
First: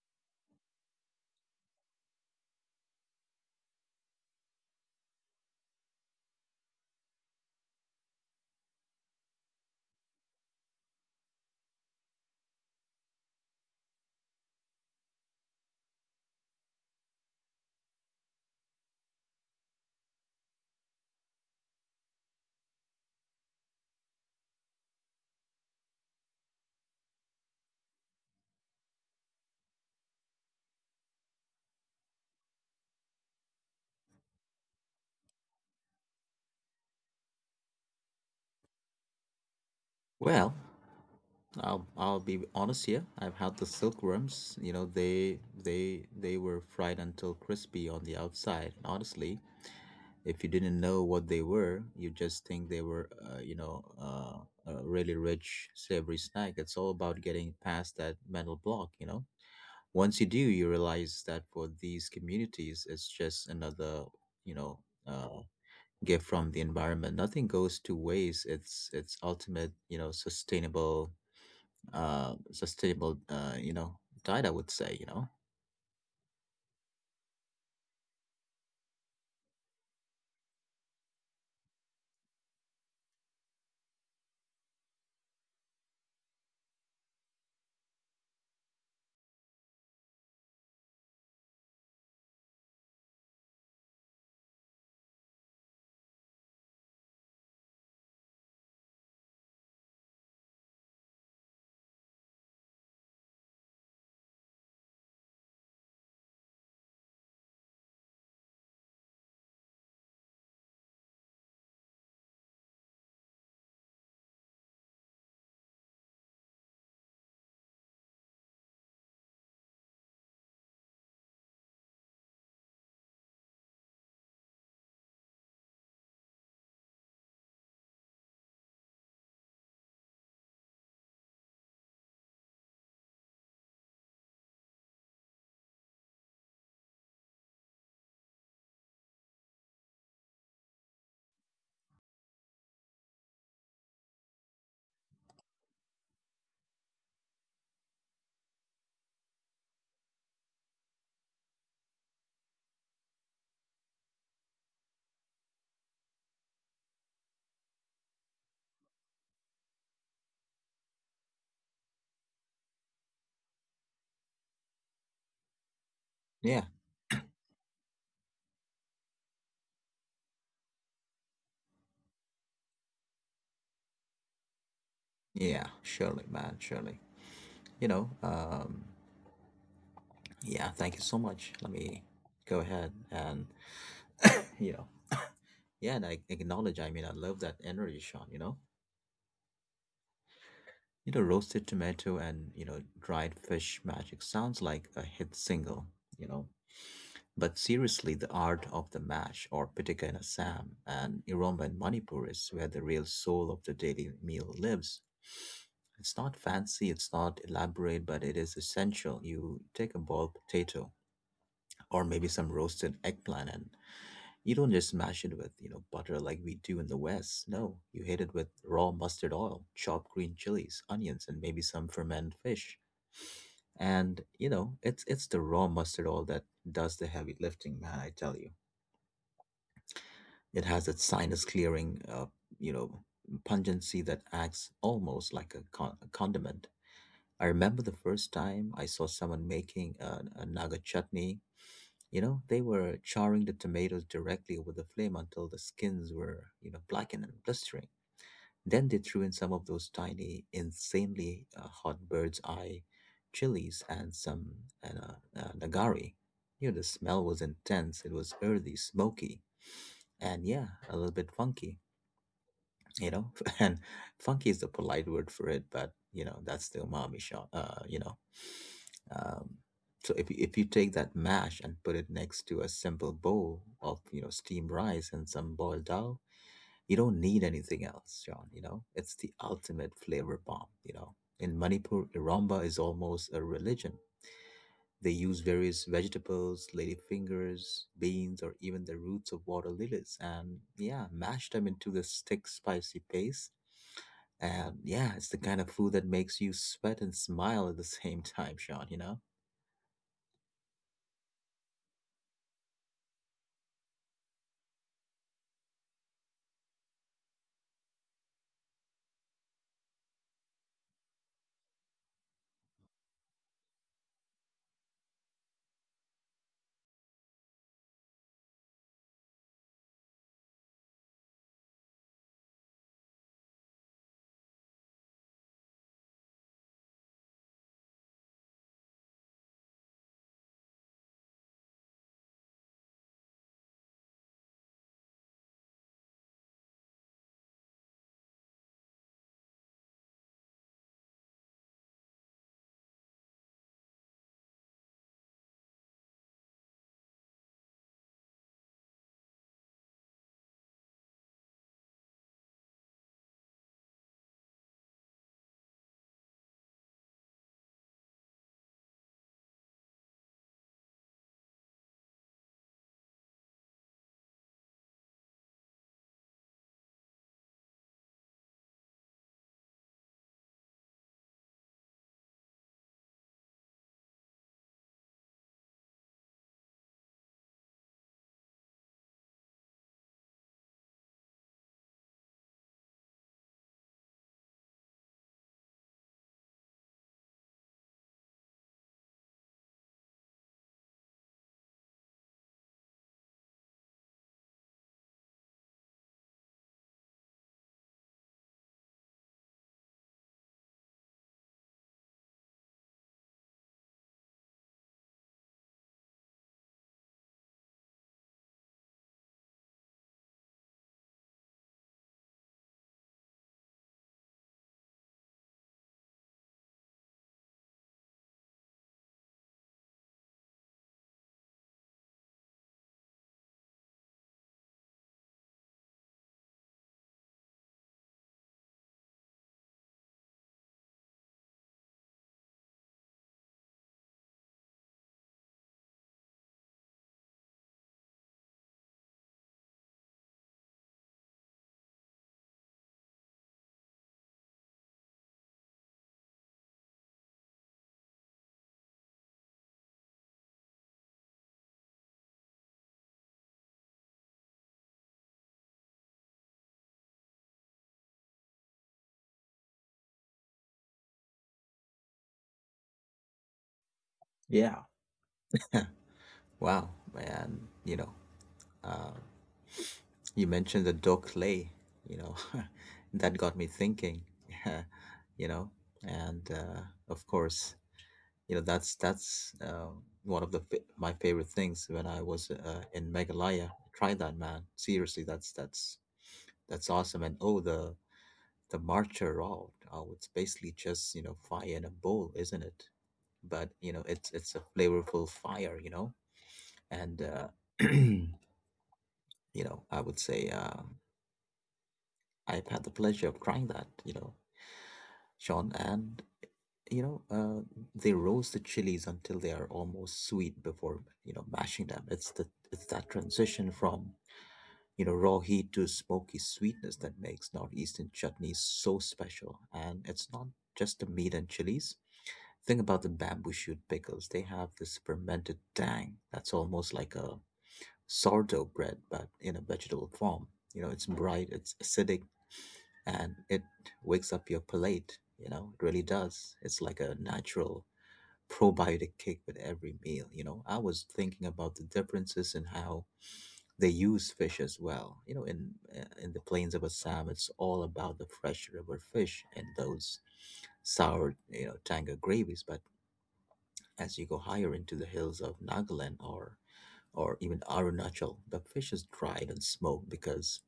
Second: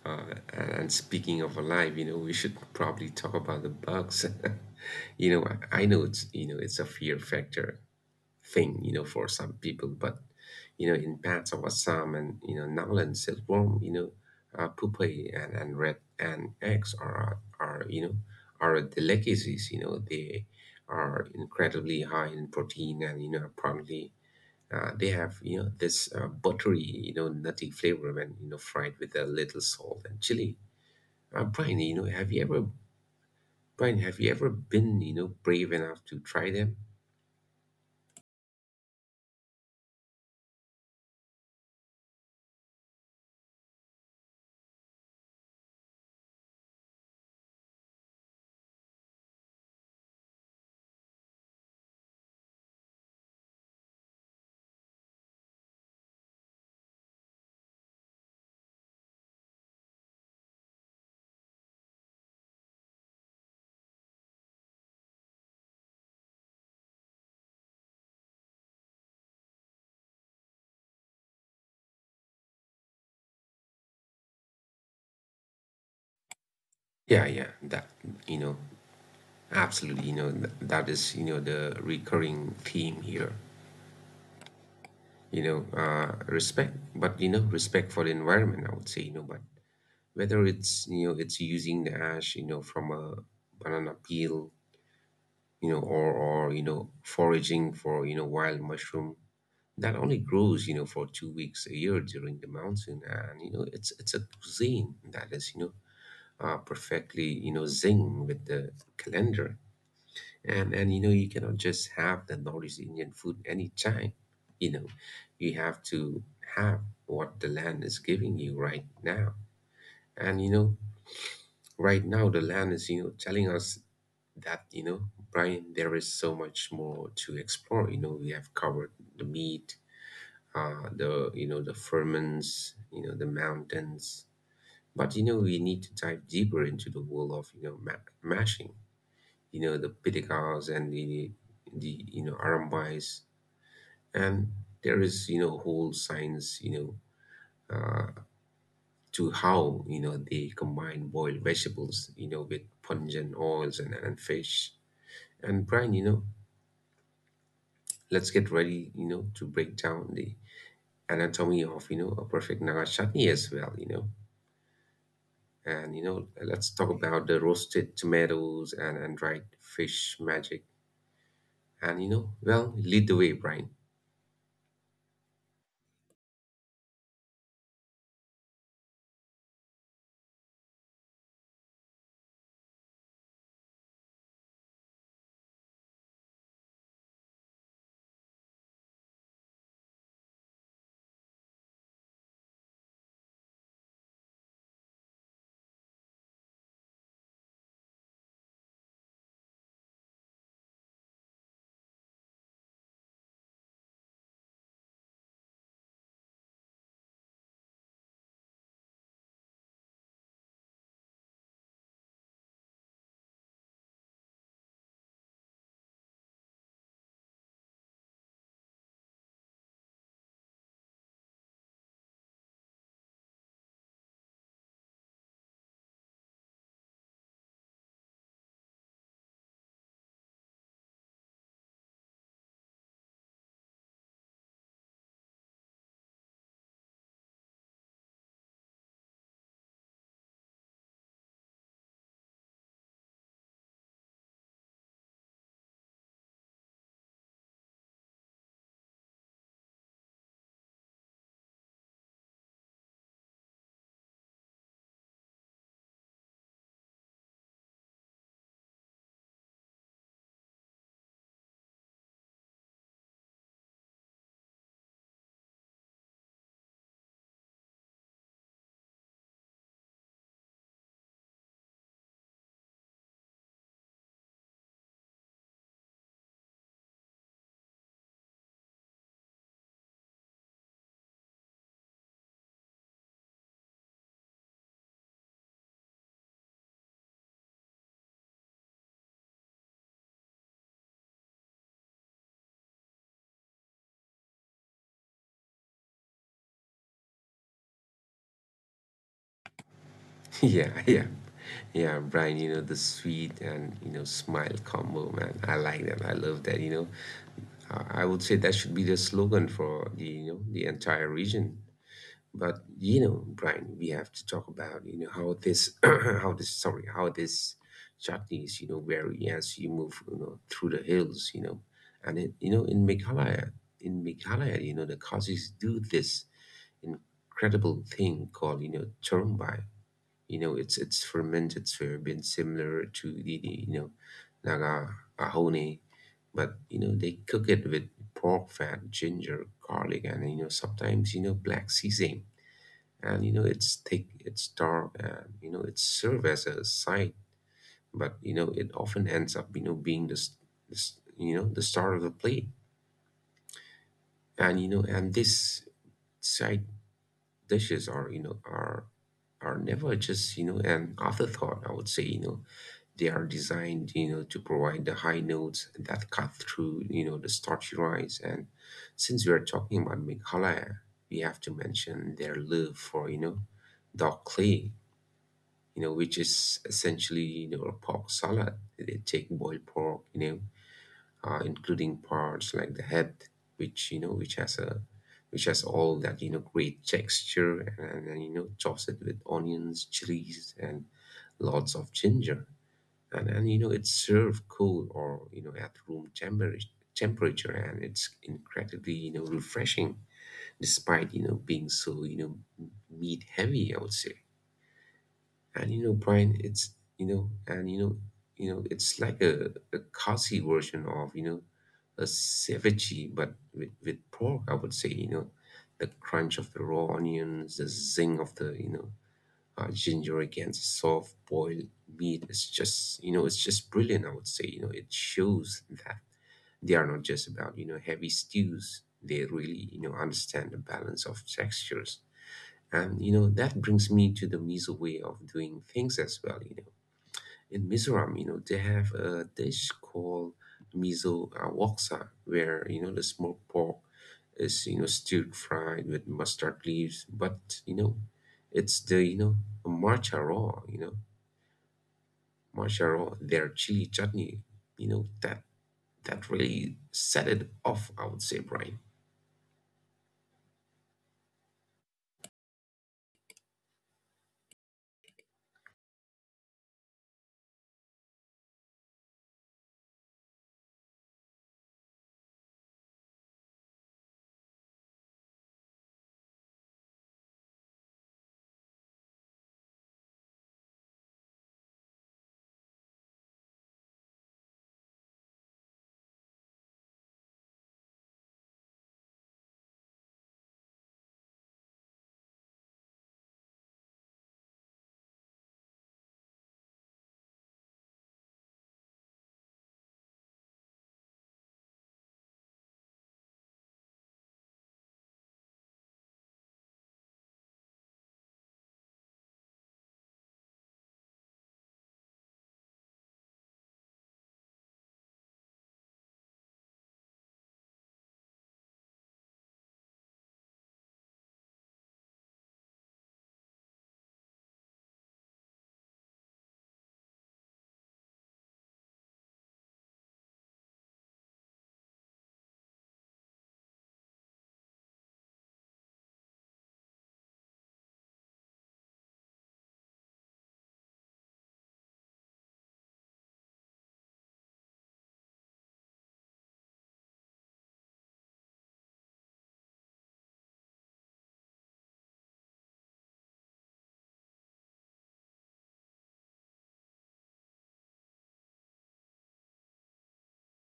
Speaker 2: uh, and speaking of alive, we should probably talk about the bugs. You know, I know it's, it's a fear factor thing, for some people, but, in parts of Assam and, Nowland silkworm, pupae, and red and eggs are, are delicacies. They are incredibly high in protein and, apparently, they have, this, buttery, nutty flavor when, fried with a little salt and chili. Uh, Brian, you know have you ever Brian, have you ever been, brave enough to try them?
Speaker 1: Well, I'll be honest here. I've had the silkworms. You know, they were fried until crispy on the outside. And honestly, if you didn't know what they were, you just think they were, a really rich savory snack. It's all about getting past that mental block, you know. Once you do, you realize that for these communities, it's just another, you know, uh, gift from the environment. Nothing goes to waste. It's ultimate, you know, sustainable, you know, diet. I would say, you know,
Speaker 2: Yeah, yeah, that, you know absolutely, that is, the recurring theme here. Respect, but respect for the environment. I would say, but whether it's using the ash, from a banana peel, or foraging for, wild mushroom that only grows, for 2 weeks a year during the monsoon. And it's a cuisine that is, perfectly, zing with the calendar. And you cannot just have the Northeast Indian food anytime, you know, you have to have what the land is giving you right now. And right now the land is, telling us that, Brian, there is so much more to explore. We have covered the meat, the, the ferments, the mountains, but we need to dive deeper into the world of, mashing, the piticas and the, the arambais. And there is, whole science, uh, to how, they combine boiled vegetables, with pungent oils and fish. And Brian, let's get ready, to break down the anatomy of, a perfect Naga chutney as well. And,
Speaker 1: yeah,
Speaker 2: let's talk about the roasted tomatoes and dried fish magic. And, well, lead the way, Brian.
Speaker 1: yeah, surely, man, surely. You know, yeah, thank you so much. Let me go ahead and, you know, yeah, and I acknowledge, I love that energy, Sean, you know? You know, roasted tomato and, you know, dried fish magic sounds like a hit single, you know? But seriously, the art of the mash or pitika in Assam and Iromba in Manipur is where the real soul of the daily meal lives. It's not fancy, it's not elaborate, but it is essential. You take a boiled potato or maybe some roasted eggplant. And you don't just mash it with, you know, butter like we do in the West. No, you hit it with raw mustard oil, chopped green chilies, onions, and maybe some fermented fish. And, you know, it's the raw mustard oil that does the heavy lifting, man, I tell you. It has that sinus clearing, you know, pungency that acts almost like a condiment. I remember the first time I saw someone making a naga chutney. You know, they were charring the tomatoes directly over the flame until the skins were, you know, blackened and blistering. Then they threw in some of those tiny, insanely hot bird's eye chilies and some nagari. You know, the smell was intense. It was earthy, smoky, and yeah, a little bit funky, you know. And funky is the polite word for it, but you know that's the umami shot, you know. um so if you take that mash and put it next to a simple bowl of you know steamed rice and some boiled dal, you don't need anything else, John, you know. It's the ultimate flavor bomb, you know. In Manipur, iramba is almost a religion. They use various vegetables, ladyfingers, beans, or even the roots of water lilies, and yeah, mash them into this thick, spicy paste. And yeah, it's the kind of food that makes you sweat and smile at the same time, Sean, you know?
Speaker 2: Yeah, yeah. Yeah, Brian, the sweet and, smile combo, man. I like that. I love that. I would say that should be the slogan for the, the entire region. But Brian, we have to talk about, how this how this, sorry, how this chutney is, vary as you move, through the hills, and it, in Meghalaya, the khazis do this incredible thing called, churumbai. It's fermented soybean similar to the, the Naga ahone. But they cook it with pork fat, ginger, garlic, and, sometimes, black sesame. And, it's thick, it's dark, and, it serves as a side, but, it often ends up, being the, the, the star of the plate. And you know and these side dishes are, are never just, an afterthought, I would say. They are designed, to provide the high notes that cut through, the starchy rice. And since we are talking about Meghalaya, we have to mention their love for, dark clay, which is essentially, a pork salad. They take boiled pork, including parts like the head, which, which has a, which has all that, great texture, and toss it with onions, chilies, and lots of ginger. And it's served cold or, at room temperature. And it's incredibly, refreshing, despite, being so, meat heavy, I would say. And, Brian, it's you know and you know it's like a Khasi version of, a ceviche but with pork, I would say. The crunch of the raw onions, the zing of the, ginger against soft boiled meat, it's just, it's just brilliant, I would say. It shows that they are not just about, heavy stews. They really, understand the balance of textures. And, that brings me to the Miso way of doing things as well. In Mizoram, they have a dish called miso, waksa, where, the smoked pork is, stewed, fried with mustard leaves. But, it's the, matcha raw, matcha raw, their chili chutney, that really set it off, I would say, Brian.
Speaker 1: Yeah. Wow, man, you know, uh, you mentioned the Dokle, you know, that got me thinking. Yeah, you know, and of course, you know, that's one of the my favorite things when I was in Meghalaya. Try that, man. Seriously, that's awesome. And oh, the marcher route. Oh, it's basically just you know fire in a bowl, isn't it? But you know, it's a flavorful fire, you know. And you know, I would say I've had the pleasure of trying that, you know, Sean. And you know, they roast the chilies until they are almost sweet before you know mashing them. It's the it's that transition from you know raw heat to smoky sweetness that makes Northeastern chutneys so special. And it's not just the meat and chilies. Think about the bamboo shoot pickles. They have this fermented tang that's almost like a sourdough bread, but in a vegetable form. You know, it's bright, it's acidic, and it wakes up your palate. You know, it really does. It's like a natural probiotic kick with every meal. I was thinking about the differences in how they use fish as well. You know, in the plains of Assam, it's all about the fresh river fish and those sour, you know, tanga gravies. But as you go higher into the hills of Nagaland or even Arunachal, the fish is dried and smoked because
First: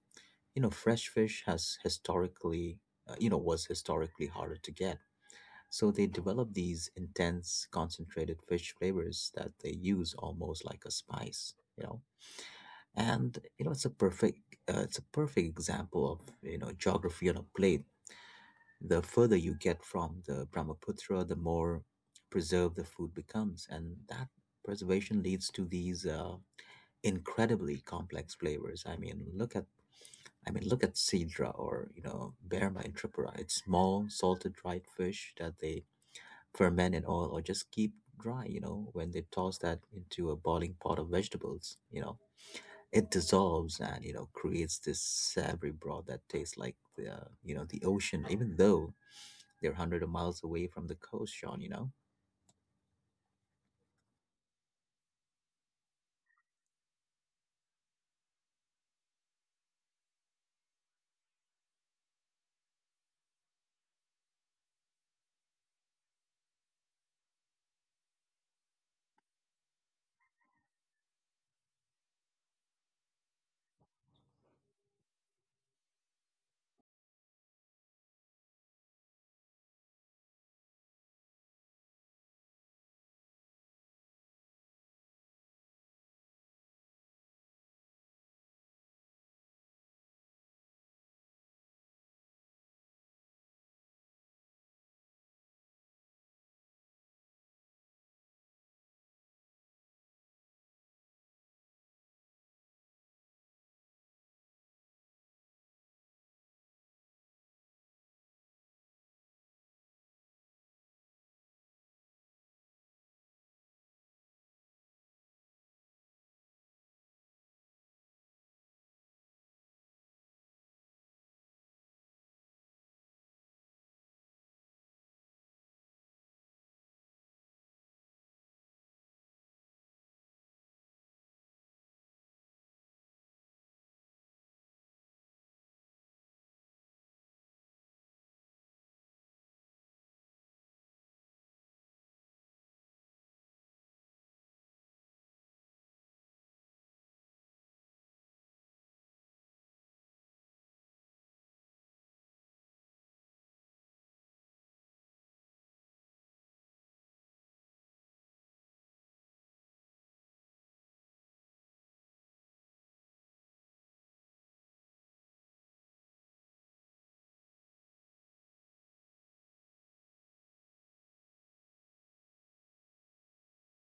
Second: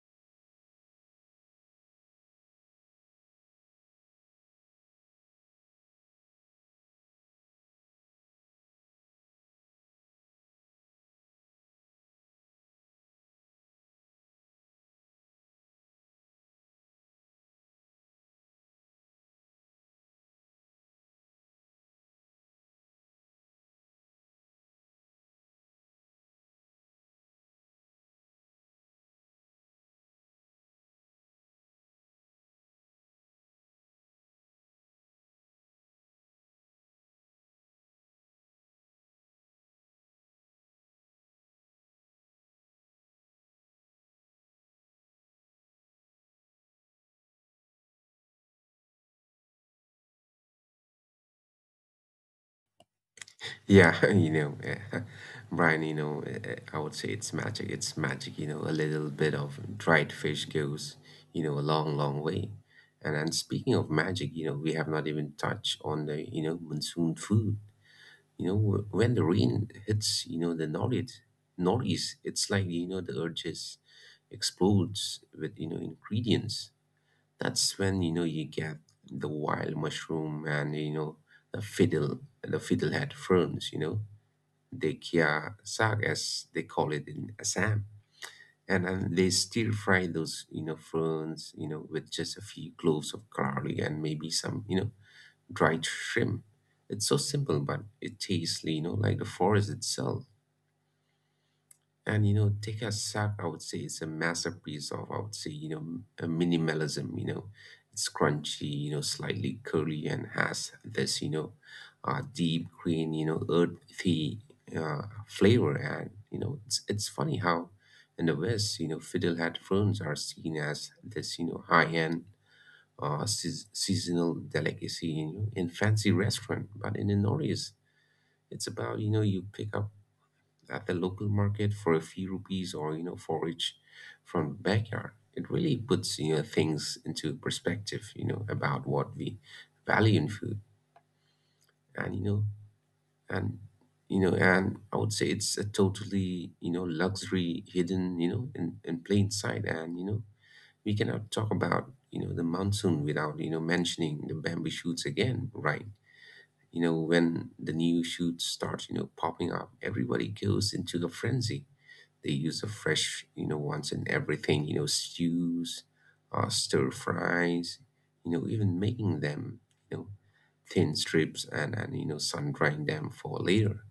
Speaker 1: you know fresh fish has historically, you know, was historically harder to get. So they develop these intense concentrated fish flavors that they use almost like a spice, you know. And you know it's a perfect example of, you know, geography on a plate. The further you get from the Brahmaputra, the more preserved the food becomes, and that preservation leads to these incredibly complex flavors. I mean look at Sidra or, you know, Berma in Tripura. It's small salted dried fish that they ferment in oil or just keep dry. You know, when they toss that into a boiling pot of vegetables, you know, it dissolves and, you know, creates this savory broth that tastes like the you know the ocean, even though they're hundreds of miles away from the coast, Sean. You know,
Speaker 2: Yeah, eh, Brian, eh, eh, I would say it's magic. It's magic, a little bit of dried fish goes, a long, long way. And speaking of magic, we have not even touched on the, monsoon food. When the rain hits, the northeast, it's like, the earth just explodes with, ingredients. That's when, you get the wild mushroom and, the fiddlehead ferns, dekia sag, as they call it in Assam. And then they stir fry those, ferns, with just a few cloves of garlic and maybe some, dried shrimp. It's so simple, but it tastes, like the forest itself. And take a sack, I would say it's a masterpiece of, I would say, a minimalism. It's crunchy, slightly curly and has this, deep green, earthy, uh, flavor. And, it's funny how in the West, fiddlehead ferns are seen as this, high-end, seasonal delicacy, in fancy restaurant. But in the Northeast, it's about, you pick up at the local market for a few rupees or forage from the backyard. It really puts, things into perspective, about what we value in food. And you know and you know and I would say it's a totally, luxury hidden, in plain sight. And we cannot talk about, the monsoon without, mentioning the bamboo shoots again, right, when the new shoots start, popping up, everybody goes into a frenzy. They use the fresh, ones in everything, stews, stir fries, even making them, you know, thin strips, and sun drying them for later.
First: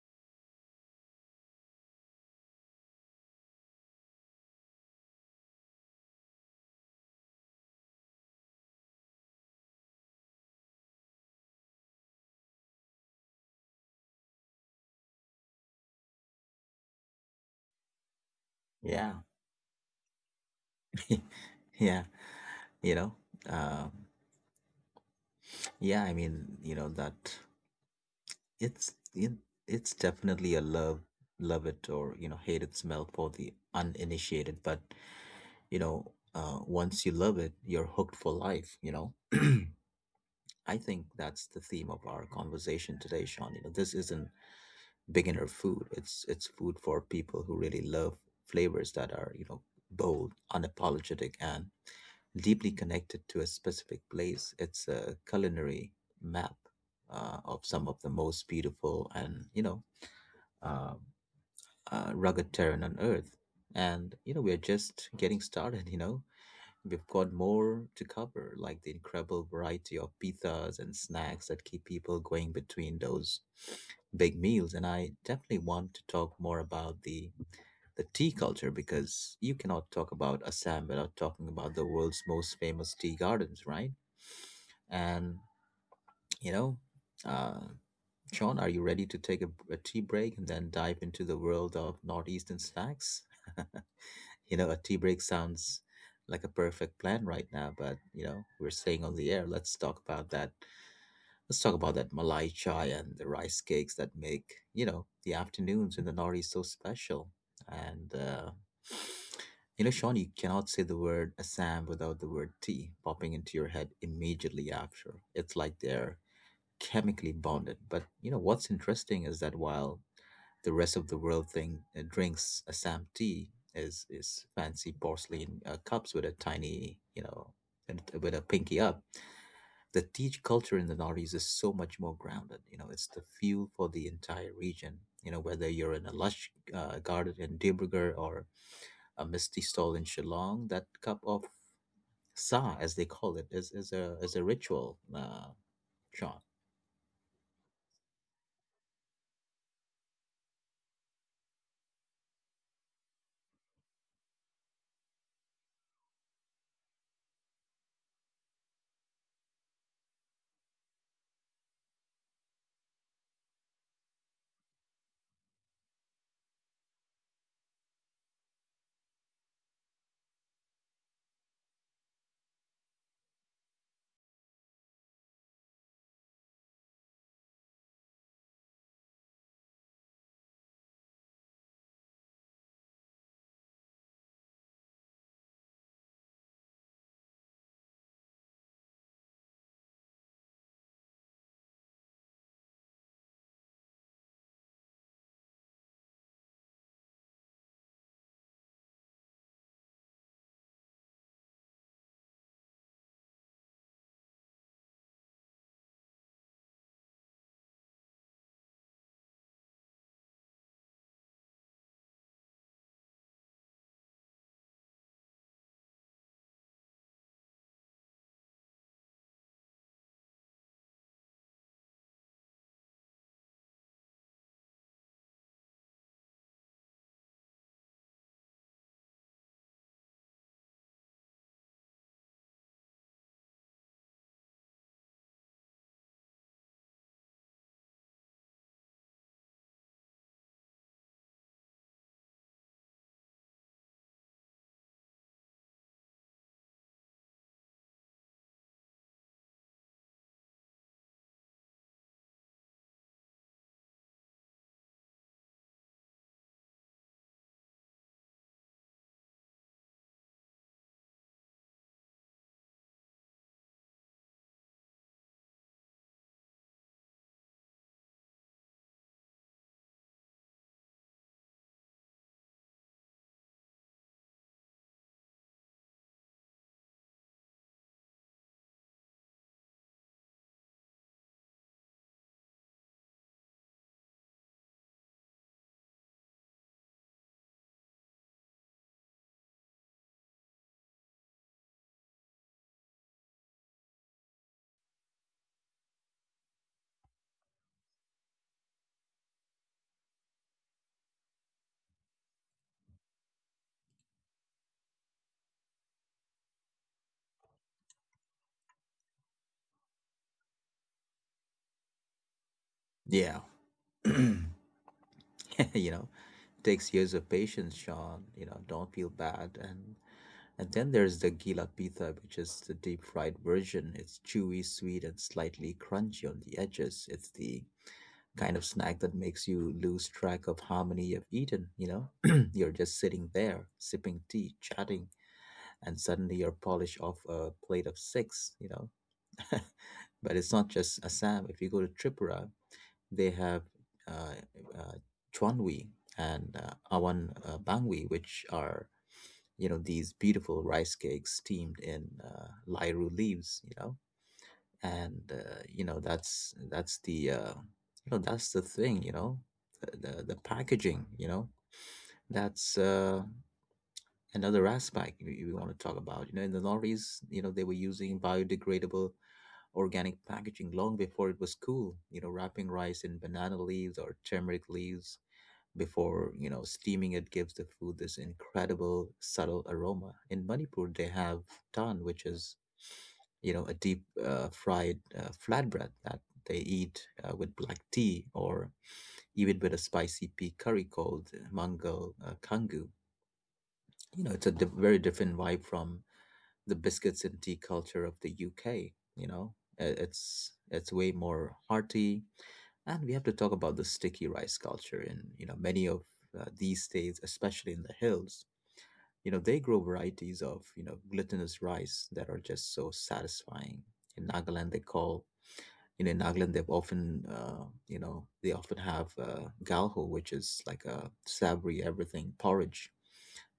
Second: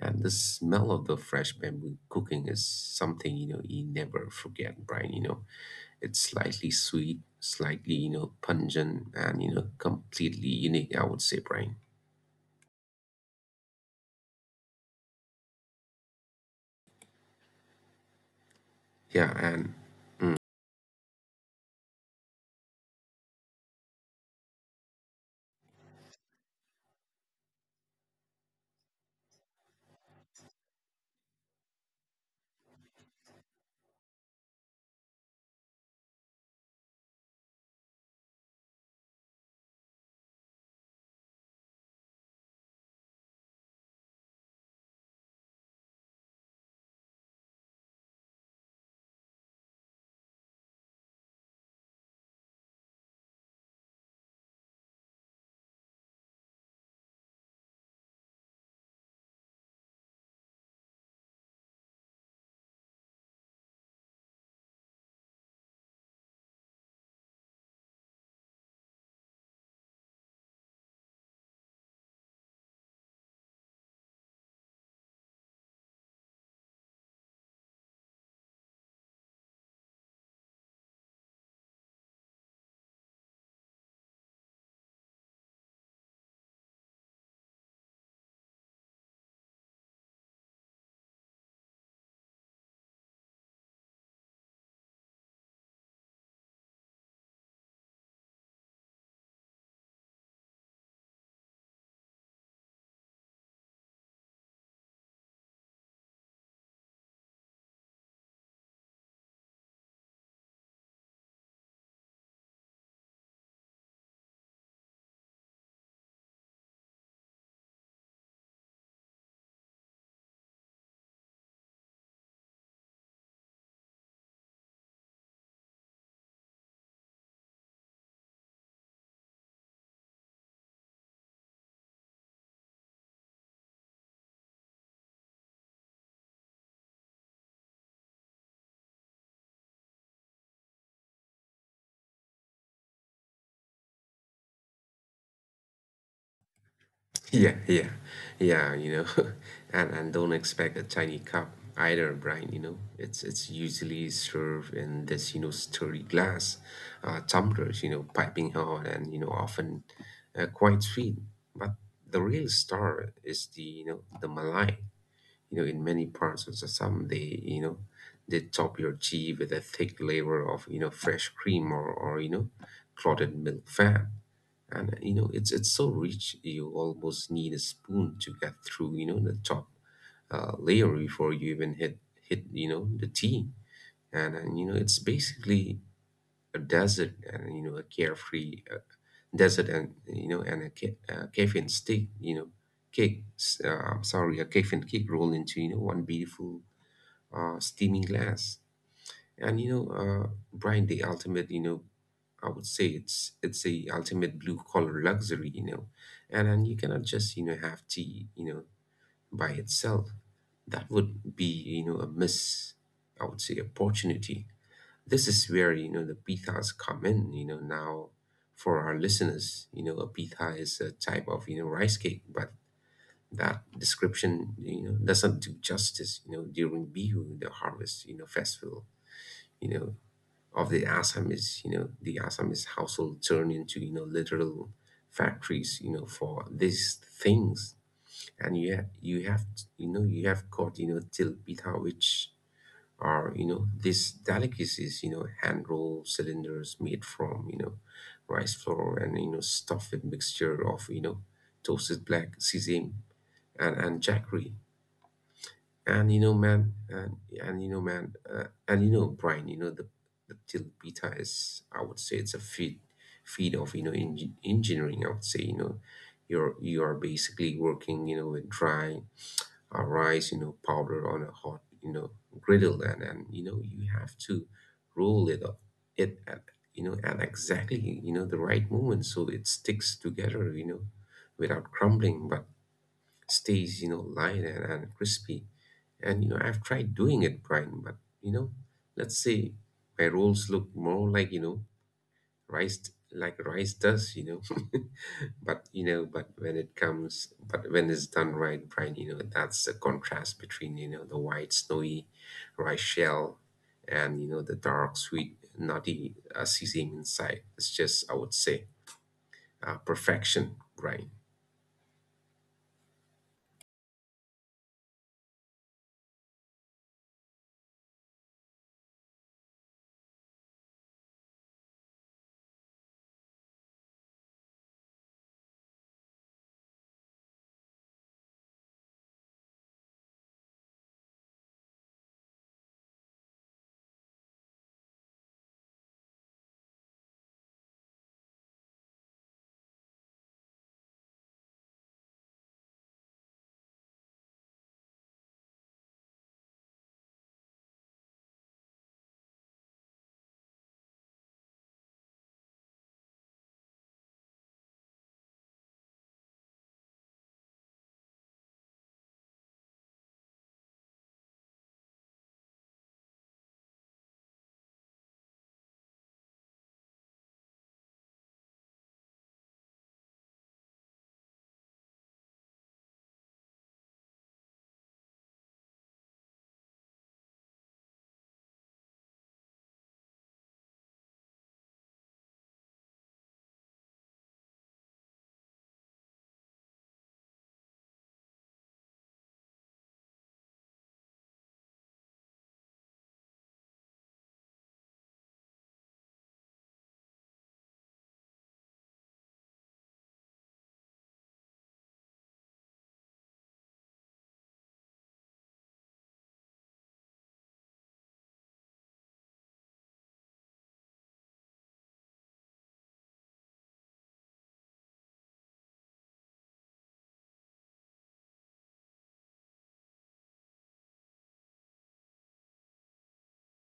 Speaker 2: And the smell of the fresh bamboo cooking is something, you never forget, Brian. It's slightly sweet, slightly, pungent and, completely unique, I would say, Brian.
Speaker 1: yeah.
Speaker 2: Yeah, and
Speaker 1: yeah you know um yeah. I mean, you know, that it's it, it's definitely a love, love it or, you know, hate it smell for the uninitiated. But you know uh, once you love it, you're hooked for life, you know. I think that's the theme of our conversation today, Sean. You know, this isn't beginner food. It's food for people who really love flavors that are, you know, bold, unapologetic, and deeply connected to a specific place. It's a culinary map of some of the most beautiful and, you know, um rugged terrain on earth. And, you know, we're just getting started, you know. We've got more to cover, like the incredible variety of pizzas and snacks that keep people going between those big meals. And I definitely want to talk more about the tea culture, because you cannot talk about Assam without talking about the world's most famous tea gardens, right? And you know, uh, Sean, are you ready to take a tea break and then dive into the world of northeastern snacks? You know, a tea break sounds like a perfect plan right now, but you know, we're staying on the air. Let's talk about that. Let's talk about that Malai chai and the rice cakes that make, you know, the afternoons in the Northeast so special. And You know, Sean, you cannot say the word Assam without the word tea popping into your head immediately after. It's like they're chemically bonded. But you know, what's interesting is that while the rest of the world thing drinks Assam tea is fancy porcelain cups with a tiny, you know, and with a pinky up. The tea culture in the Northeast is so much more grounded. You know, it's the fuel for the entire region. You know, whether you're in a lush garden in Dibrugarh or a misty stall in Shillong, that cup of sa, as they call it, is a ritual, Sean.
Speaker 2: Yeah, yeah, yeah, and don't expect a tiny cup either, Brian. It's usually served in this, sturdy glass, tumblers, piping hot and, often, quite sweet. But the real star is the, the Malai, in many parts of the some they, they top your tea with a thick layer of, fresh cream or, clotted milk fat. And, it's so rich you almost need a spoon to get through, the top, layer before you even hit, the tea. And it's basically a desert and, a carefree, desert, and, and a, a caffeine stick, I'm sorry, a caffeine cake rolled into, one beautiful, steaming glass. And Brian, the ultimate, I would say it's a ultimate blue collar luxury. And you cannot just, have tea, by itself. That would be, a miss, I would say, opportunity. This is where, the pithas come in, now for our listeners, a pitha is a type of, rice cake, but that description, doesn't do justice. During Bihu, the harvest, festival, you know, of the Assamese, the Assamese household turn into, literal factories, for these things. And you have got, till pitha, which are, these delicacies, hand rolled cylinders made from, rice flour and, stuffed with mixture of, toasted black sesame and jackery. And you know man and you know man and Brian, the tilapita is, I would say, it's a feat of, engineering, I would say. You are basically working, with dry a rice, powder on a hot, griddle. And you have to roll it up, it at at exactly, the right moment so it sticks together, without crumbling, but stays, light and crispy. And I've tried doing it, Brian, but let's say my rolls look more like rice, like rice does but you know but when it comes, but when it's done right, Brian, that's the contrast between the white snowy rice shell and the dark sweet nutty seasoning inside. It's just, I would say, perfection, Brian.
Speaker 1: Yeah. you know, takes years of patience, Sean. You know, don't feel bad. And then there's the Gila Pitha, which is the deep fried version. It's chewy, sweet, and slightly crunchy on the edges. It's the kind of snack that makes you lose track of how many you've eaten, you know? You're just sitting there, sipping tea, chatting, and suddenly you're polished off a plate of six, you know? but it's not just Assam. If you go to Tripura, they have uh, uh, Chwanwi and Awan Bangwi, which are, you know, these beautiful rice cakes steamed in lyru leaves. You know, that's the you know that's the thing. You know, the packaging. You know, that's another aspect we want to talk about. You know, in the lorries, you know, they were using biodegradable organic packaging long before it was cool. You know, wrapping rice in banana leaves or turmeric leaves before, you know, steaming it gives the food this incredible subtle aroma. In Manipur they have tan, which is, you know, a deep fried flatbread that they eat with black tea or even with a spicy pea curry called mangal kangu. You know, it's a very different vibe from the biscuits and tea culture of the UK. You know, uh, it's way more hearty. And we have to talk about the sticky rice culture in, you know, many of, these states, especially in the hills. You know, they grow varieties of, you know, glutinous rice that are just so satisfying. In Nagaland, they call, you know, in Nagaland, they've often, they often have galho, which is like a savory everything porridge.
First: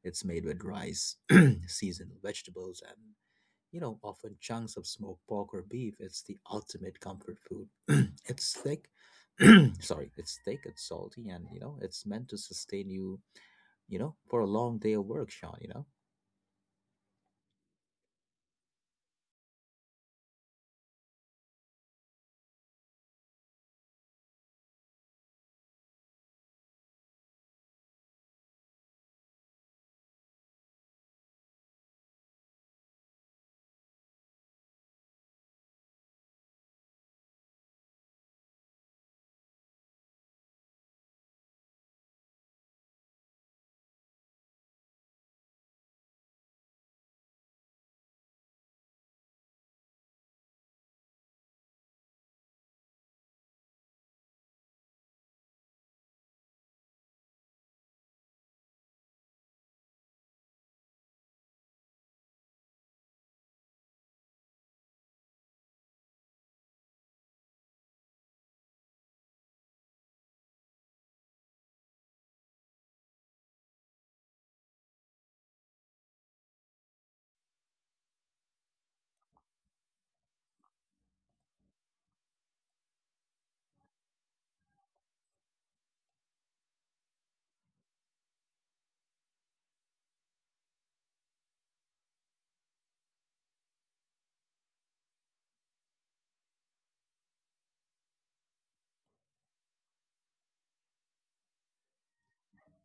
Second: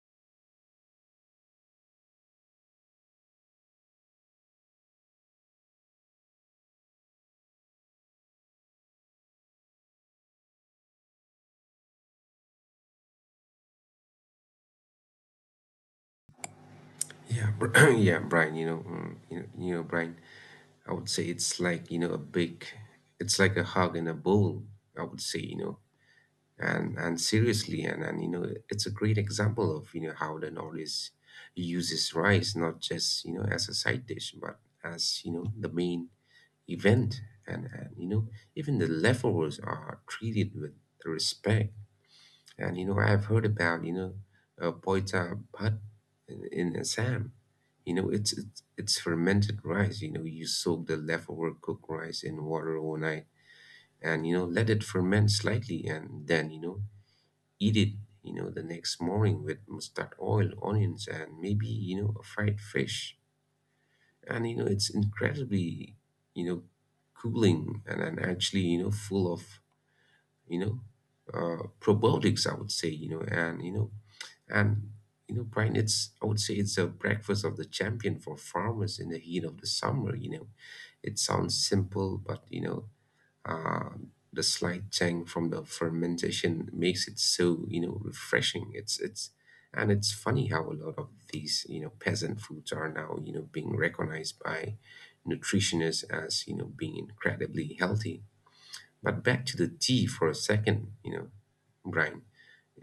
Speaker 1: It's made with rice, seasonal vegetables, and, you know, often chunks of smoked pork or beef. It's the ultimate comfort food. it's thick, sorry, it's thick, it's salty, and you know, it's meant to sustain you, you know, for a long day of work, Sean. You know,
Speaker 2: Yeah Brian, Brian, I would say it's like a big it's like a hug in a bowl, I would say And seriously, and you know it's a great example of how the Nordics uses rice, not just as a side dish, but as the main event. And you know Even the leftovers are treated with respect. And I've heard about poita bhat in Assam. It's fermented rice. You soak the leftover cooked rice in water all night, and let it ferment slightly, and then eat it the next morning with mustard oil, onions, and maybe a fried fish. And it's incredibly, you know, cooling and, actually full of, you know, probiotics, I would say, you know, and, you know, and, you know, Brian. It's, I would say it's a breakfast of the champion for farmers in the heat of the summer. It sounds simple, butuh, the slight tang from the fermentation makes it so refreshing. It's funny how a lot of these peasant foods are now being recognized by nutritionists as being incredibly healthy. But back to the tea for a second Brian.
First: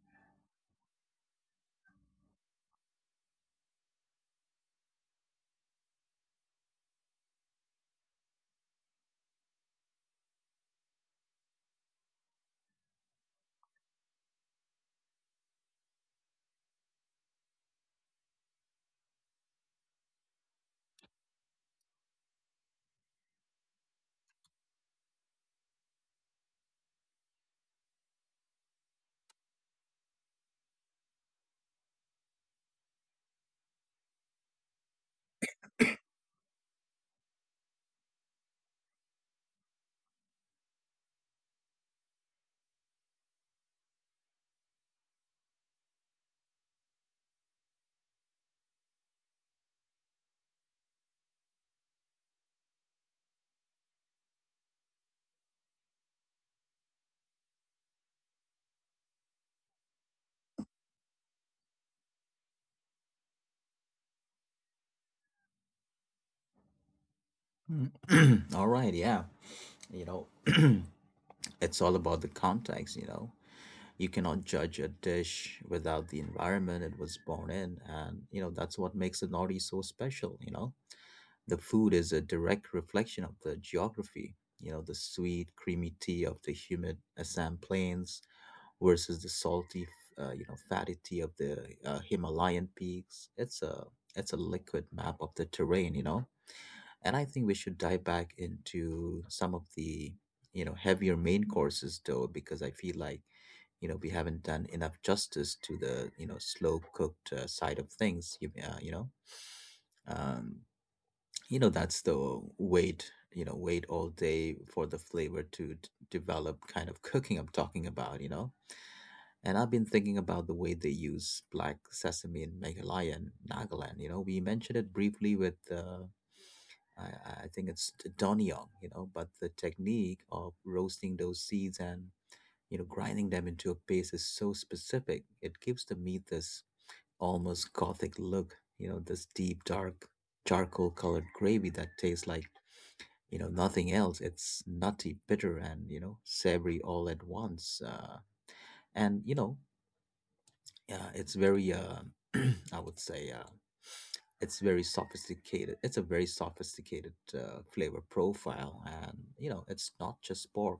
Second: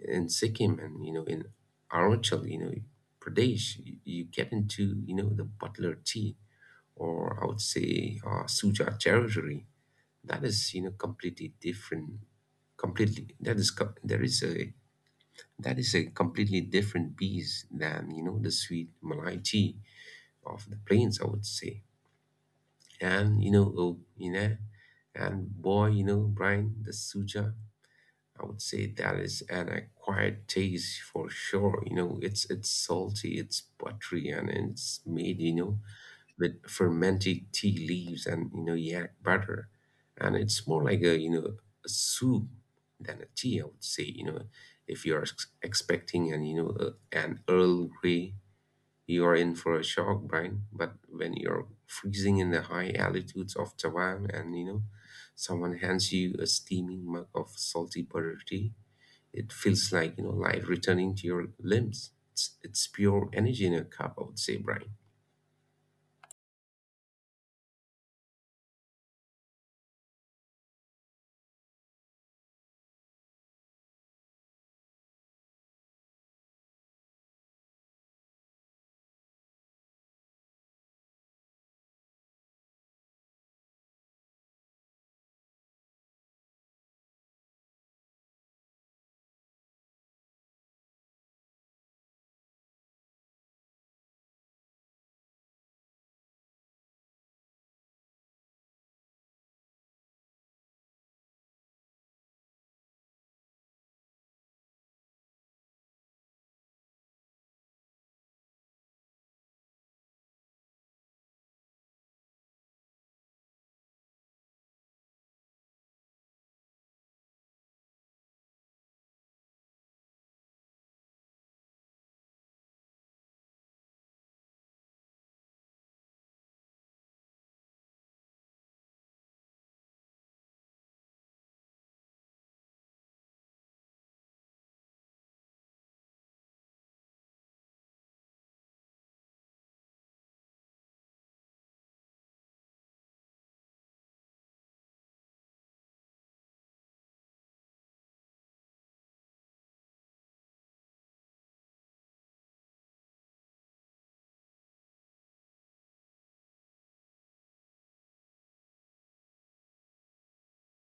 Speaker 2: In Sikkim and in Arunachal Pradesh, you get into the butler tea, or I would say Suja territory. That is completely different. Completely that is co- there is a that is a completely different beast than the sweet malai tea of the plains, I would say. And you know oh, you know and Boy Brian, the Suja, I would say, that is an acquired taste for sure. It's salty, it's buttery, and it's made with fermented tea leaves and yak butter. And it's more like a a soup than a tea, I would say if you're expecting an an Earl Grey, you're in for a shock, Brian. But when you're freezing in the high altitudes of Taiwan, and someone hands you a steaming mug of salty butter tea, it feels like life returning to your limbs. It's pure energy in a cup, I would say, Brian.
Speaker 1: mm. all right, yeah, you know, it's all about the context, you know. You cannot judge a dish without the environment it was born in, and you know, that's what makes the Nordic so special. You know, the food is a direct reflection of the geography. You know, the sweet creamy tea of the humid Assam plains versus the salty you know, fatty tea of the Himalayan peaks. It's a liquid map of the terrain, you know. And I think we should dive back into some of the, you know, heavier main courses though, because I feel like, you know, we haven't done enough justice to the, you know, slow cooked side of things. Um, you know, that's the wait, you know, wait all day for the flavor to develop kind of cooking I'm talking about, you know. And I've been thinking about the way they use black sesame in Meghalaya and Nagaland. You know, we mentioned it briefly with, uh, I think it's Donnyong, you know, but the technique of roasting those seeds and, you know, grinding them into a paste is so specific. It gives the meat this almost gothic look, you know, this deep, dark, charcoal colored gravy that tastes like, you know, nothing else. It's nutty, bitter, and, you know, savory all at once. And, you know, it's very, I would say, it's very sophisticated. It's a very sophisticated flavor profile. And, you know, it's not just pork.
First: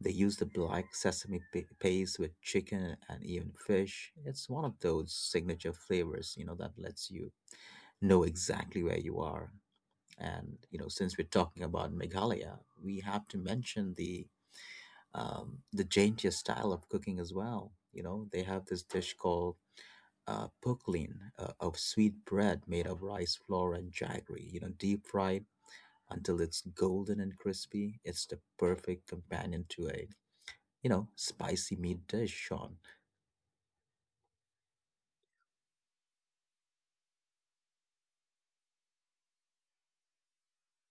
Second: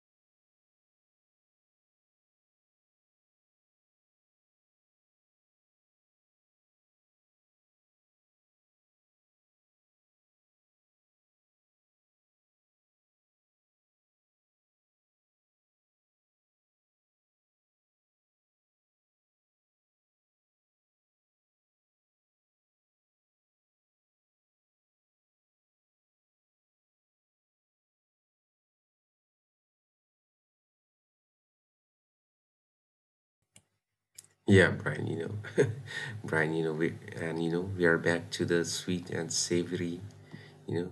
Speaker 1: They use the black sesame paste with chicken and even fish. It's one of those signature flavors, you know, that lets you know exactly where you are. And you know, since we're talking about Meghalaya, we have to mention the Jaintia style of cooking as well. You know, they have this dish called puklin, of sweet bread made of rice flour and jaggery. You know, deep fried until it's golden and crispy. It's the perfect companion to a, you know, spicy meat dish, Sean.
Speaker 2: Yeah, Brian Brian, we and you know, we are back to the sweet and savory, you know,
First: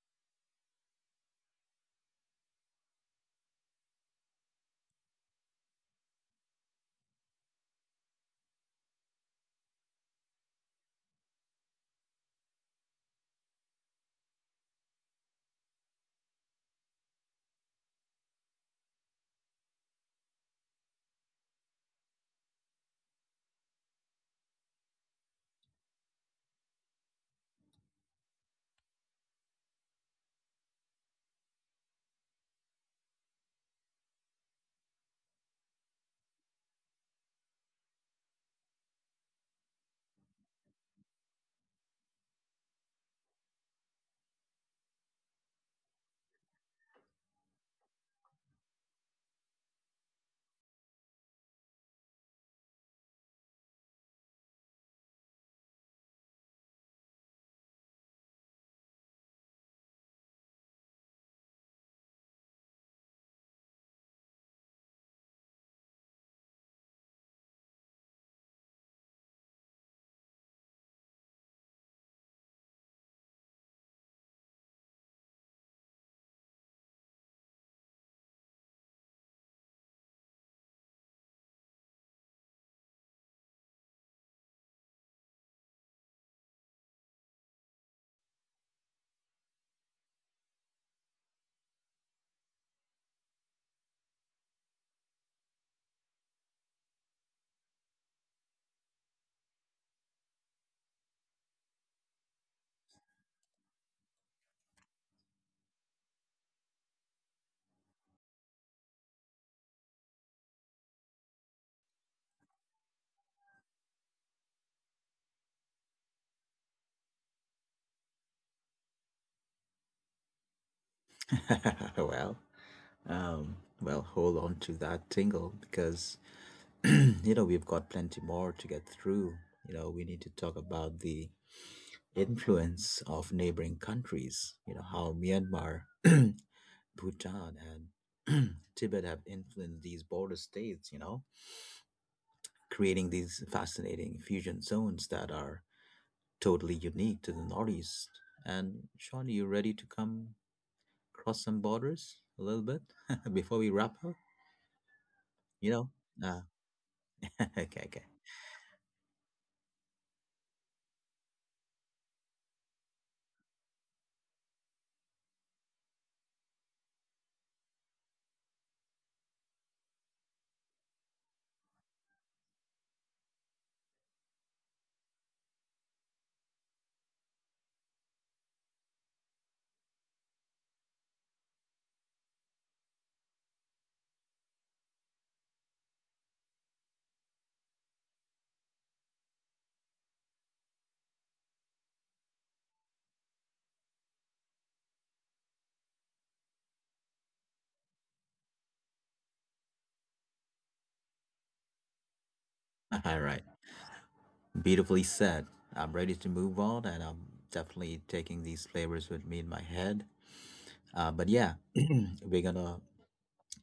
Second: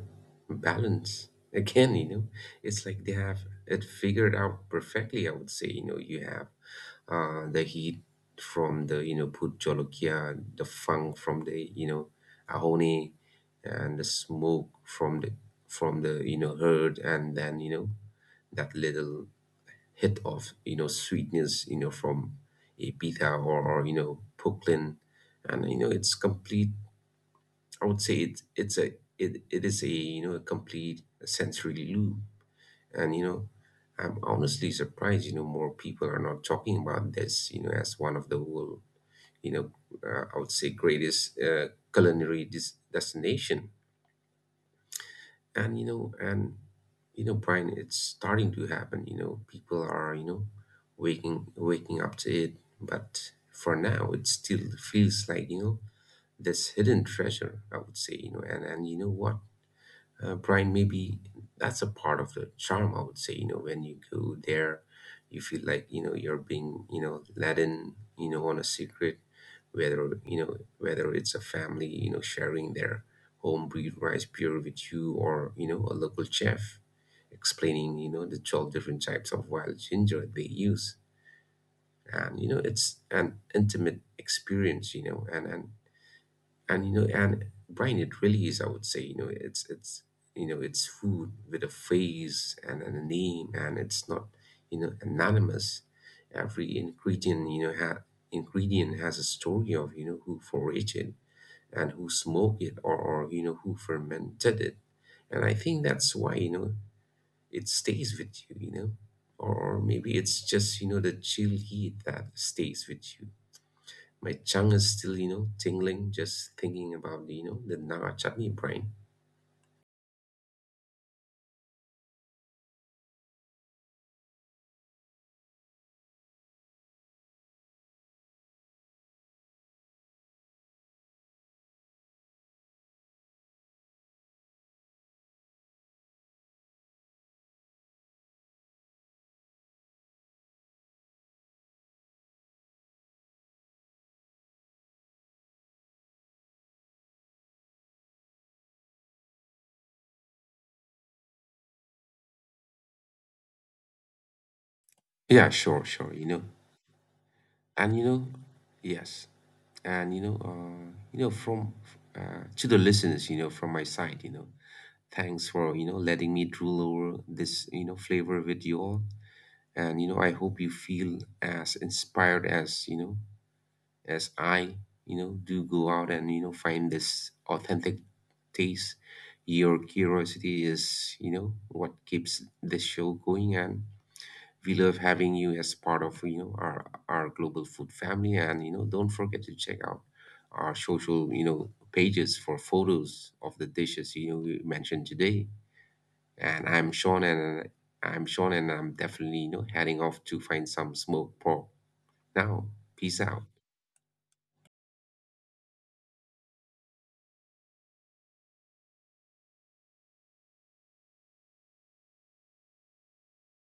Speaker 2: balance again. It's like they have it figured out perfectly. I would say, you have the heat from the Put Jolokia, the funk from the Ahone, and the smoke from the, from the herd, and then that little hit of sweetness from a Ibiza, or Brooklyn, and it's complete. I would say it is a a complete sensory loop, and I'm honestly surprised more people are not talking about this as one of the world you know I would say greatest culinary destination. And you know Brian, it's starting to happen. People are waking up to it, but for now it still feels like this hidden treasure, I would say and you know what Brian, maybe that's a part of the charm, I would say. When you go there, you feel like you're being let in on a secret, whether whether it's a family sharing their homebrewed rice beer with you, or a local chef explaining the 12 different types of wild ginger they use. And it's an intimate experience, you know, and you know and Brian. It really is, I would say you know it's you know it's food with a face and, a name, and it's not anonymous. Every ingredient ingredient has a story of who foraged it and who smoked it, or who fermented it. And I think that's why it stays with you you know or maybe it's just the chill heat that stays with you. My tongue is still tingling just thinking about the Naga chutney, brain.
Speaker 1: well, well, hold on to that tingle, because, you know, we've got plenty more to get through. You know, we need to talk about the influence of neighboring countries, you know, how Myanmar, Bhutan, and Tibet have influenced these border states, you know, creating these fascinating fusion zones that are totally unique to the Northeast. And Sean, are you ready to come cross some borders a little bit before we wrap up?
Speaker 2: Yeah,
Speaker 1: You
Speaker 2: sure,
Speaker 1: know?
Speaker 2: sure.
Speaker 1: Okay,
Speaker 2: And you
Speaker 1: okay.
Speaker 2: know, yes. And you know, from To the listeners from my side thanks for letting me drool over this flavor with you all. I hope you feel as inspired as, you know, as I, you know, do. Go out and find this authentic taste. Your curiosity is what keeps this show going, and we love having you as part of our global food family. And don't forget to check out our social pages for photos of the dishes we mentioned today. And I'm Sean and I'm Sean, and I'm definitely heading off to find some smoked pork. Now, peace
Speaker 1: All
Speaker 2: out.
Speaker 1: right. Beautifully said. I'm ready to move on, and I'm definitely taking these flavors with me in my head. But yeah, we're gonna,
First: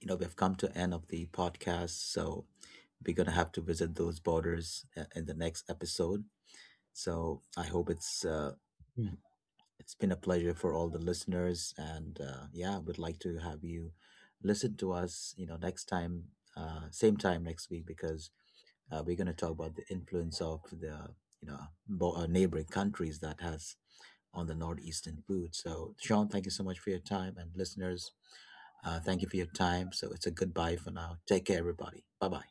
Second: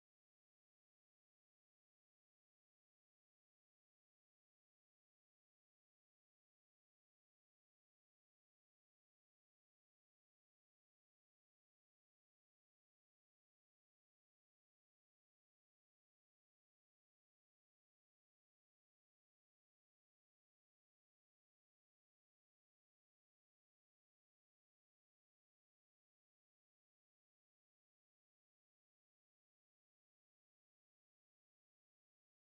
Speaker 1: you know, we've come to end of the podcast, so we're gonna have to visit those borders in the next episode. So I hope it's it's been a pleasure for all the listeners, and yeah, we'd like to have you listen to us. You know, next time, same time next week, because we're going to talk about the influence of the, you know, neighboring countries that has on the northeastern food. So, Sean, thank you so much for your time, and listeners, thank you for your time. So, it's a goodbye for now. Take care, everybody. Bye bye.